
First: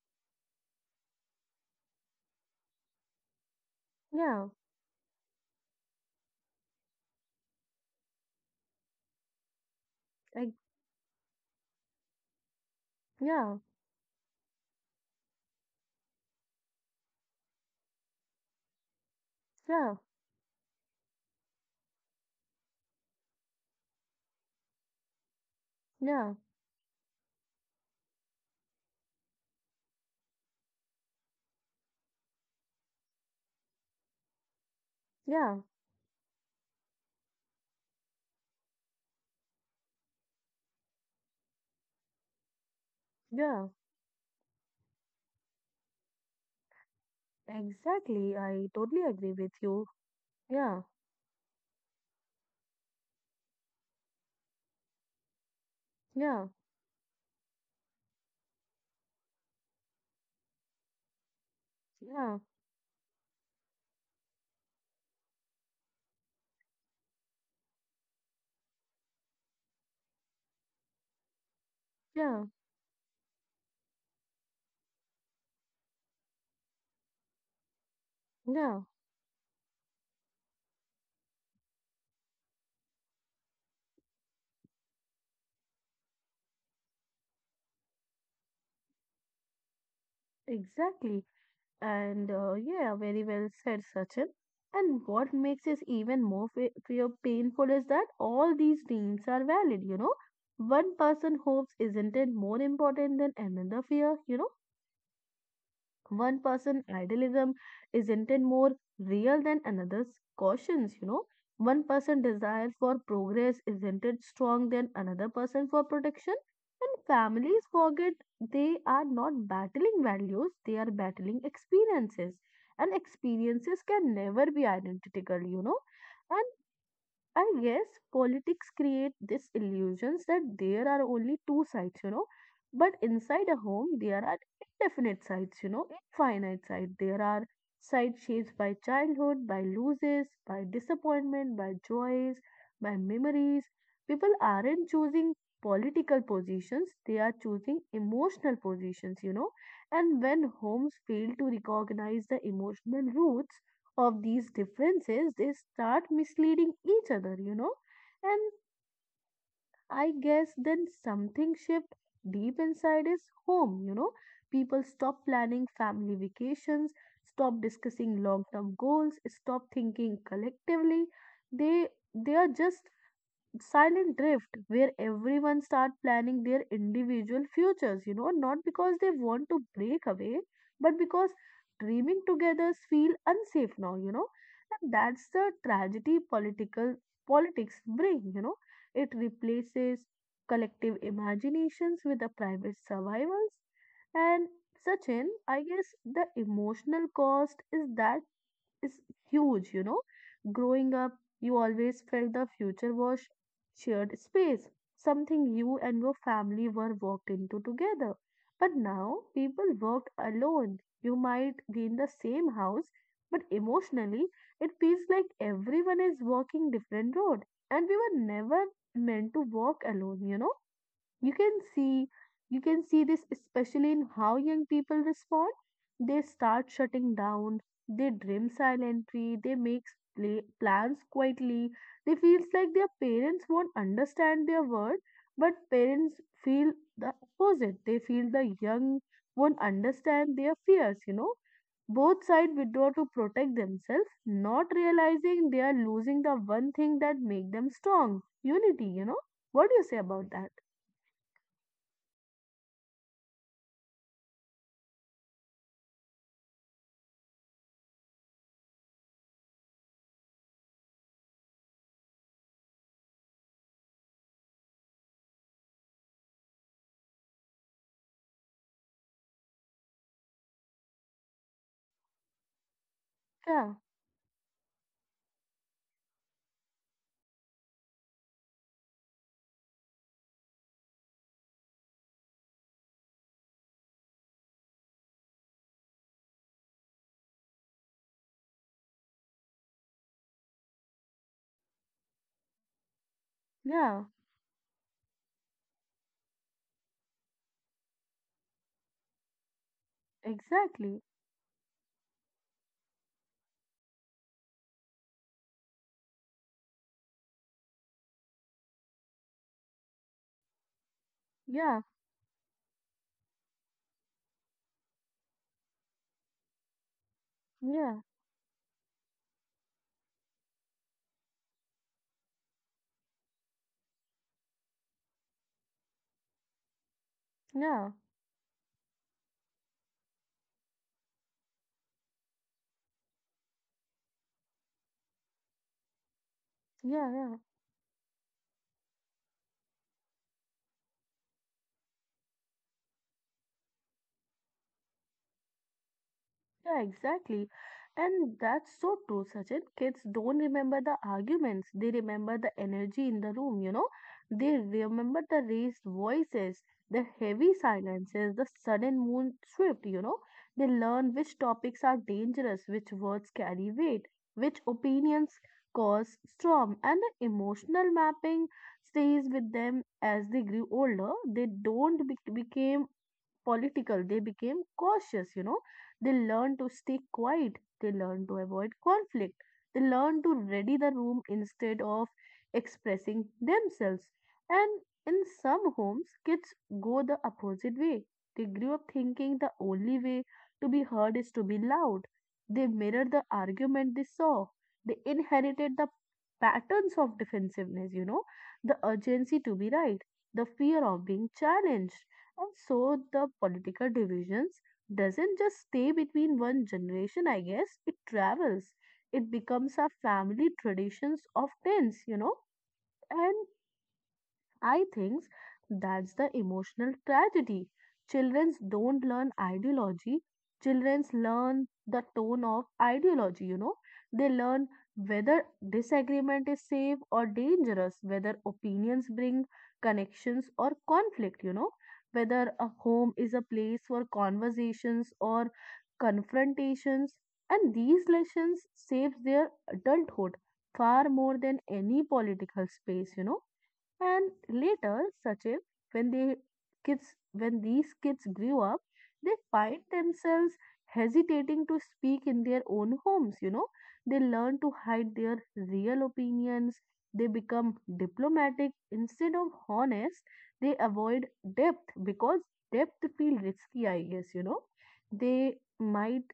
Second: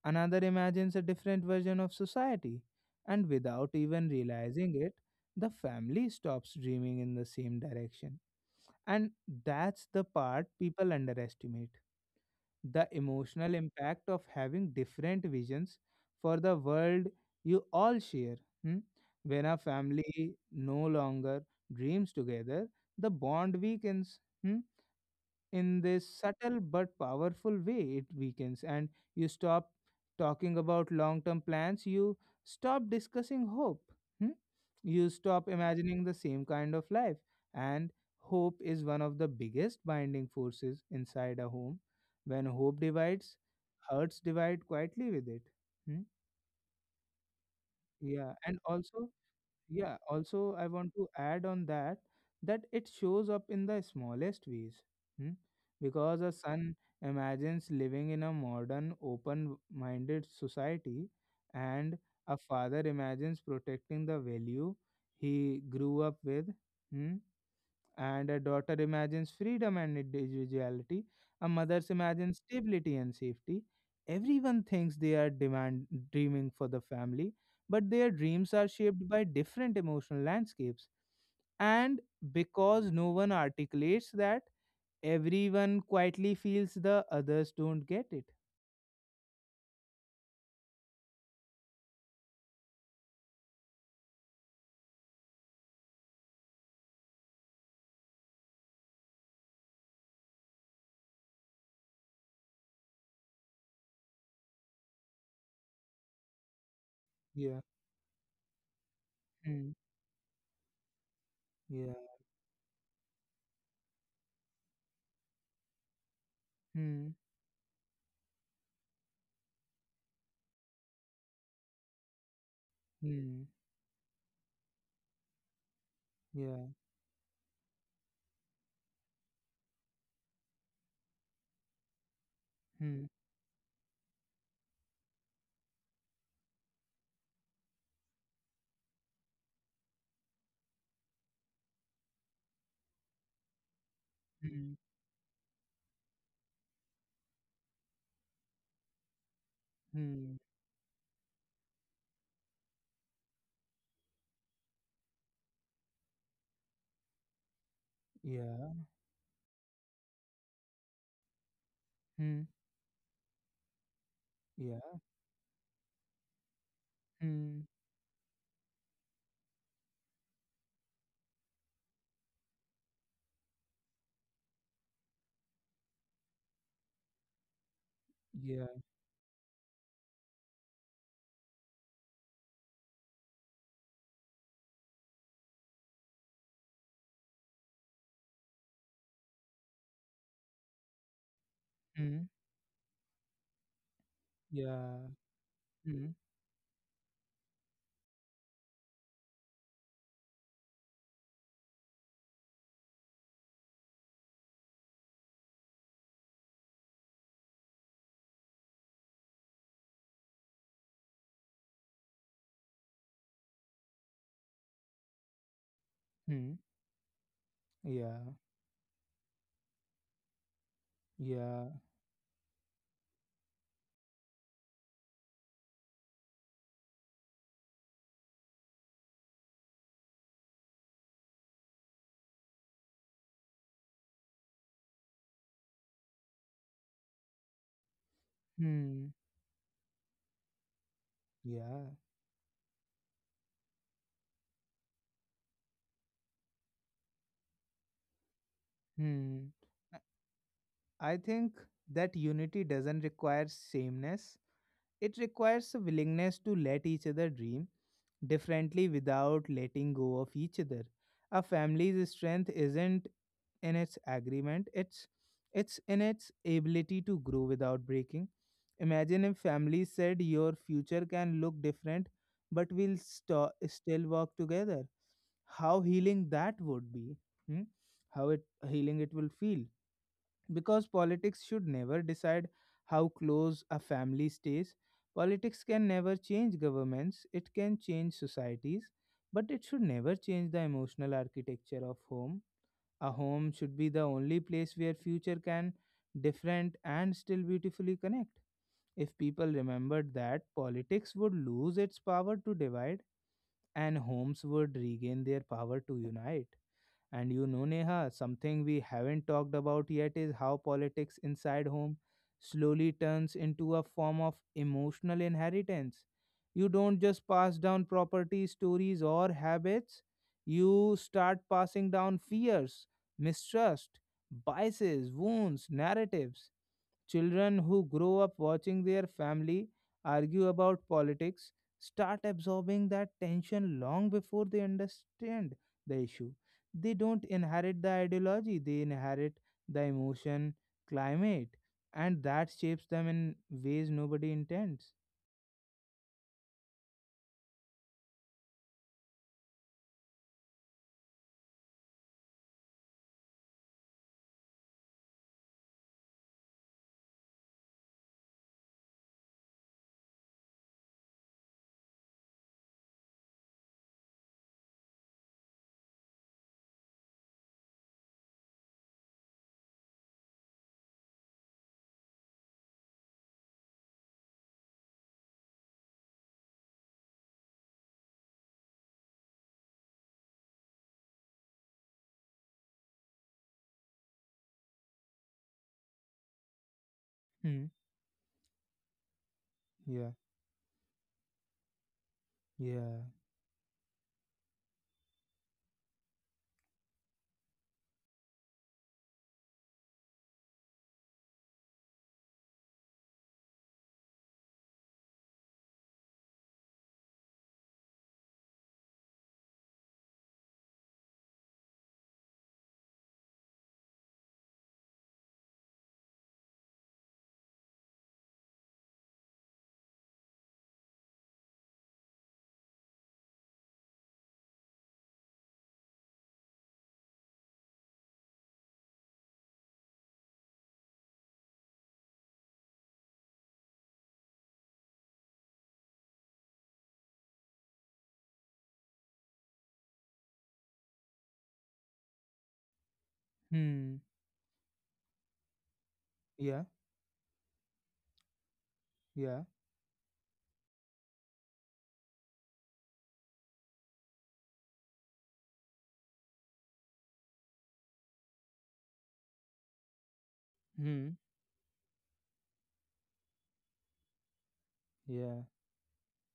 Speaker 1: another imagines a different version of society, and without even
Speaker 2: yeah,
Speaker 1: realizing it, the family stops dreaming in the same direction, and that's the part
Speaker 2: ex-
Speaker 1: people underestimate, the emotional
Speaker 2: yeah,
Speaker 1: impact of having different visions for the world you all share. Hmm? When a
Speaker 2: yeah,
Speaker 1: family no longer dreams together, the bond weakens. Hmm? In this
Speaker 2: yeah,
Speaker 1: subtle but powerful way it weakens, and you stop talking about long term plans, you stop discussing hope. Hmm? You stop
Speaker 2: yeah,
Speaker 1: imagining the same kind of life, and hope is one of the biggest binding forces inside a home. When hope divides,
Speaker 2: yeah,
Speaker 1: hurts divide quietly with it. Hmm? yeah
Speaker 2: exactly.
Speaker 1: and
Speaker 2: I totally
Speaker 1: also
Speaker 2: agree with you.
Speaker 1: yeah, also I
Speaker 2: Yeah,
Speaker 1: want to add on that it shows up in the smallest ways. Hmm? Because a
Speaker 2: yeah,
Speaker 1: son imagines living in a modern, open-minded society, and a
Speaker 2: yeah,
Speaker 1: father imagines protecting the value he grew up with. Hmm. And a daughter imagines freedom and individuality, a mother imagines
Speaker 2: yeah,
Speaker 1: stability and safety. Everyone thinks they are demand dreaming for the family, but their dreams are
Speaker 2: yeah,
Speaker 1: shaped by different emotional landscapes, and because no one articulates that, everyone quietly feels the others don't get it.
Speaker 2: exactly. And yeah, very well said, Sachin. And what makes this even more painful is that all these dreams are valid, One person hopes isn't it more important than another fear, One person idealism
Speaker 1: Yeah.
Speaker 2: isn't it more real than
Speaker 1: Hmm.
Speaker 2: another's cautions, One
Speaker 1: Yeah.
Speaker 2: person desire for progress isn't it strong than another person for protection? And
Speaker 1: Hmm.
Speaker 2: families forget they are not battling values, they are battling experiences. And
Speaker 1: Hmm.
Speaker 2: experiences can never be identical, And.
Speaker 1: Yeah.
Speaker 2: I guess politics create this illusions that there are only two sides, But
Speaker 1: Hmm.
Speaker 2: inside a home, there are indefinite sides, infinite sides. There are sides shaped by childhood, by losses, by disappointment, by joys, by memories. People
Speaker 1: Hmm.
Speaker 2: aren't choosing political positions, they are choosing emotional positions, And when
Speaker 1: Hmm.
Speaker 2: homes fail to recognize the emotional roots of these differences, they start misleading each other, And
Speaker 1: yeah
Speaker 2: I guess then something shift
Speaker 1: Hmm.
Speaker 2: deep inside is home, People
Speaker 1: Yeah.
Speaker 2: stop planning family vacations, stop
Speaker 1: Hmm.
Speaker 2: discussing long term goals, stop thinking collectively. They they are just silent drift where everyone start planning their individual futures, not
Speaker 1: Yeah.
Speaker 2: because they want to break away but because dreaming together feel unsafe now, and that's the tragedy political politics bring, it replaces collective imaginations with the
Speaker 1: Hmm.
Speaker 2: private survivals. And
Speaker 1: Yeah.
Speaker 2: Sachin, I guess
Speaker 1: Mhm.
Speaker 2: the emotional cost is that is huge, Growing up, you always felt the future was shared space, something you and your family were walked into together. But now people work alone. You might be in the same house, but emotionally, it feels like everyone is
Speaker 1: Mhm.
Speaker 2: walking different road, and we were
Speaker 1: Yeah,
Speaker 2: never meant to walk alone, you can
Speaker 1: yeah.
Speaker 2: see you can see this especially in how young people respond. They start shutting down, they dream silently, they make plans quietly, they feels like their parents won't understand their word, but parents feel the opposite. They feel the young
Speaker 1: Hmm.
Speaker 2: won't understand their fears,
Speaker 1: Yeah.
Speaker 2: both sides withdraw to protect themselves, not realizing they are losing the one thing that make them strong: unity,
Speaker 1: Hmm.
Speaker 2: what do you say about that?
Speaker 1: I think that unity doesn't require sameness. It requires a willingness to let each other dream differently without letting go of each other. A family's strength isn't in its agreement, it's in its ability to grow without breaking. Imagine if families said your future can look different, but we'll
Speaker 2: Yeah.
Speaker 1: still work together, how healing that would be. Hmm? How it healing it will feel, because politics should never decide how close a family stays. Politics can never change governments, it can change societies, but it should never change the emotional architecture of home. A home should be
Speaker 2: Yeah,
Speaker 1: the only place where future can different and still beautifully connect. If people remembered that,
Speaker 2: exactly.
Speaker 1: politics would lose its power to divide, and homes would regain their power to unite. And you know, Neha, something we haven't talked about yet is how politics inside
Speaker 2: Yeah,
Speaker 1: home slowly turns into a form of emotional inheritance. You don't just pass down
Speaker 2: yeah,
Speaker 1: property, stories, or habits, you start passing down fears, mistrust, biases, wounds, narratives. Children who
Speaker 2: yeah,
Speaker 1: grow up watching their family argue about politics start absorbing that tension long before they understand the issue. They
Speaker 2: yeah,
Speaker 1: don't
Speaker 2: yeah.
Speaker 1: inherit the ideology, they inherit the emotion climate, and that shapes them in ways nobody intends.
Speaker 2: Yeah, exactly. And that's so true, Sachin. Kids don't remember the arguments, they remember the energy in the room, They remember the raised voices, the heavy silences, the sudden moon shift, They learn which topics are dangerous, which words carry weight, which opinions cause storm, and the emotional mapping stays with them as they grew older. They don't became political. They became cautious, They learned to stay quiet. They learned to avoid conflict. They learned to ready the room instead of expressing themselves. And in some homes, kids go the
Speaker 1: Hmm.
Speaker 2: opposite way. They grew up thinking the only
Speaker 1: Yeah.
Speaker 2: way to be heard is to be loud. They
Speaker 1: Yeah.
Speaker 2: mirrored the argument they saw. They inherited the patterns of defensiveness, the urgency to be right, the fear of being challenged, and so the political divisions doesn't just stay between one generation, I guess. It travels. It becomes our family traditions of tens, And I think that's the emotional tragedy. Children don't learn ideology. Children learn the tone of ideology, They learn whether disagreement is safe or dangerous, whether opinions bring connections or conflict, whether a home is a place for conversations or confrontations. And these lessons save their adulthood far more than any political space,
Speaker 1: Hmm.
Speaker 2: and later, Sachin, when they
Speaker 1: Yeah.
Speaker 2: kids when these kids grew up, they
Speaker 1: Yeah.
Speaker 2: find themselves hesitating to speak in their own homes, They learn to hide their real opinions, they become diplomatic instead of honest, they
Speaker 1: Hmm.
Speaker 2: avoid depth because depth feel risky, I guess,
Speaker 1: Yeah.
Speaker 2: They might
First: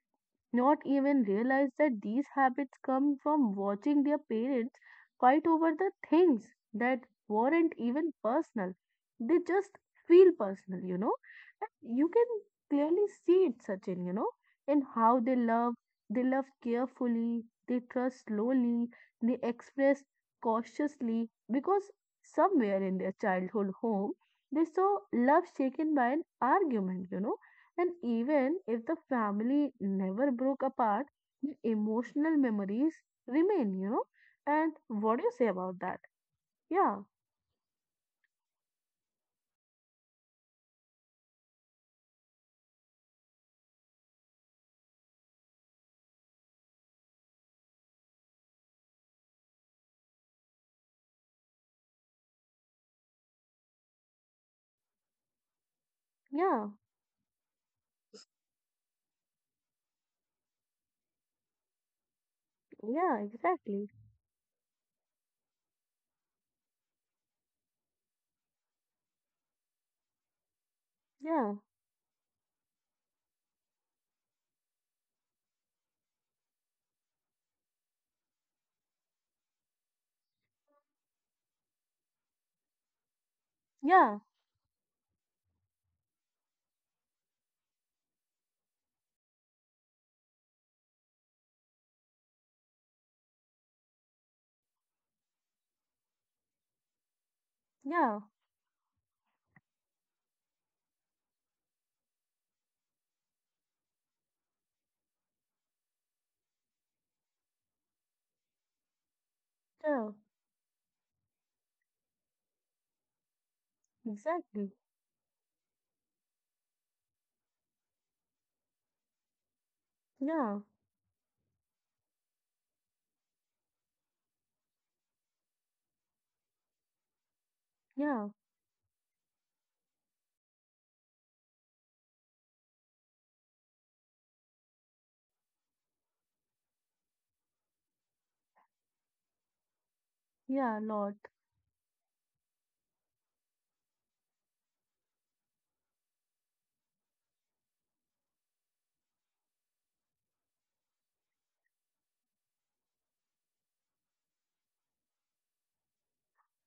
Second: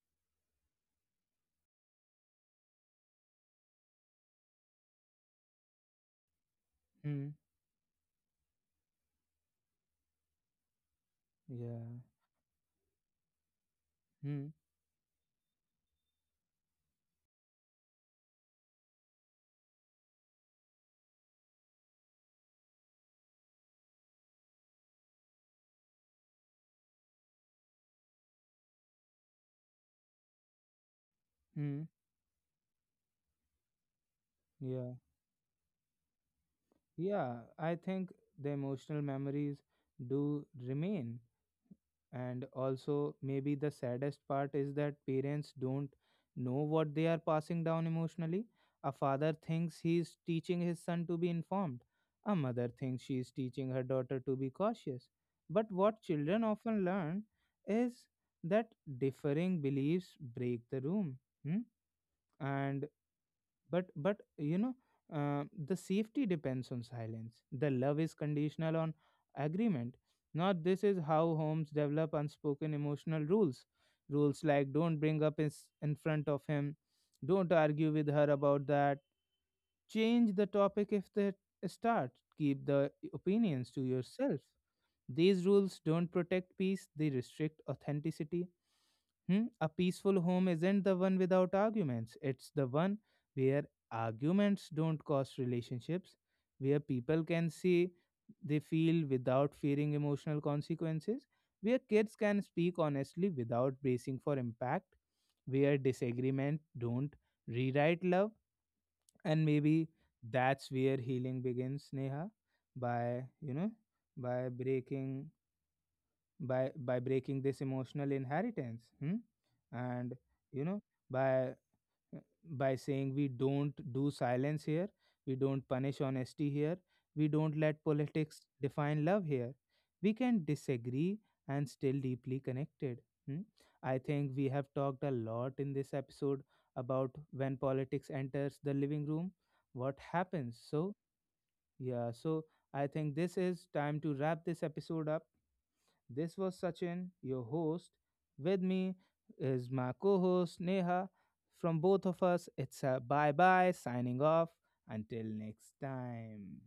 Speaker 2: not even realize that these habits come from watching their parents fight over the things that
Speaker 1: Hmm.
Speaker 2: weren't even personal. They just feel personal, And
Speaker 1: Yeah.
Speaker 2: you can clearly see it, Sachin,
Speaker 1: Hmm.
Speaker 2: in how they love. They love carefully, they trust slowly, they express cautiously because somewhere in their childhood home they saw love shaken by an argument, and even if the family never broke apart, the
Speaker 1: Hmm.
Speaker 2: emotional memories remain, And
Speaker 1: Yeah.
Speaker 2: what do you say about that? Yeah,
Speaker 1: Yeah, I think the emotional memories do remain. And also, maybe the saddest part is that parents don't know what they are passing down emotionally. A father thinks he is teaching his son to be informed, a mother thinks she is teaching her daughter to be cautious. But what children
Speaker 2: yeah,
Speaker 1: often learn is that differing beliefs break the room. Hmm? And
Speaker 2: yeah, exactly.
Speaker 1: but you know, the safety depends on silence, the love is conditional on agreement. Not this is how
Speaker 2: Yeah,
Speaker 1: homes develop unspoken emotional rules, rules like don't bring up is in front of him, don't argue with her about that, change the topic if they start, keep the opinions to
Speaker 2: yeah,
Speaker 1: yourself. These rules don't protect peace, they restrict authenticity. Hmm? A peaceful home isn't the one without arguments. It's the one where arguments don't cost relationships, where people can say
Speaker 2: yeah,
Speaker 1: they feel without fearing emotional consequences, where kids can speak honestly without bracing for impact, where disagreement don't rewrite love. And maybe
Speaker 2: yeah,
Speaker 1: that's where healing begins, Neha, by, you know, by
Speaker 2: exactly.
Speaker 1: breaking by breaking this emotional inheritance. Hmm? And
Speaker 2: Yeah,
Speaker 1: you know, by saying we don't do silence here, we don't punish honesty here, we don't let
Speaker 2: yeah,
Speaker 1: politics define love here, we can disagree and still deeply connected. Hmm? I think we have talked a lot in this episode about when politics enters the living room, what happens.
Speaker 2: yeah,
Speaker 1: So
Speaker 2: lot.
Speaker 1: yeah, so I think this is time to wrap this episode up. This was Sachin, your host. With me is my co host Neha. From both of us, it's a bye bye signing off. Until next time.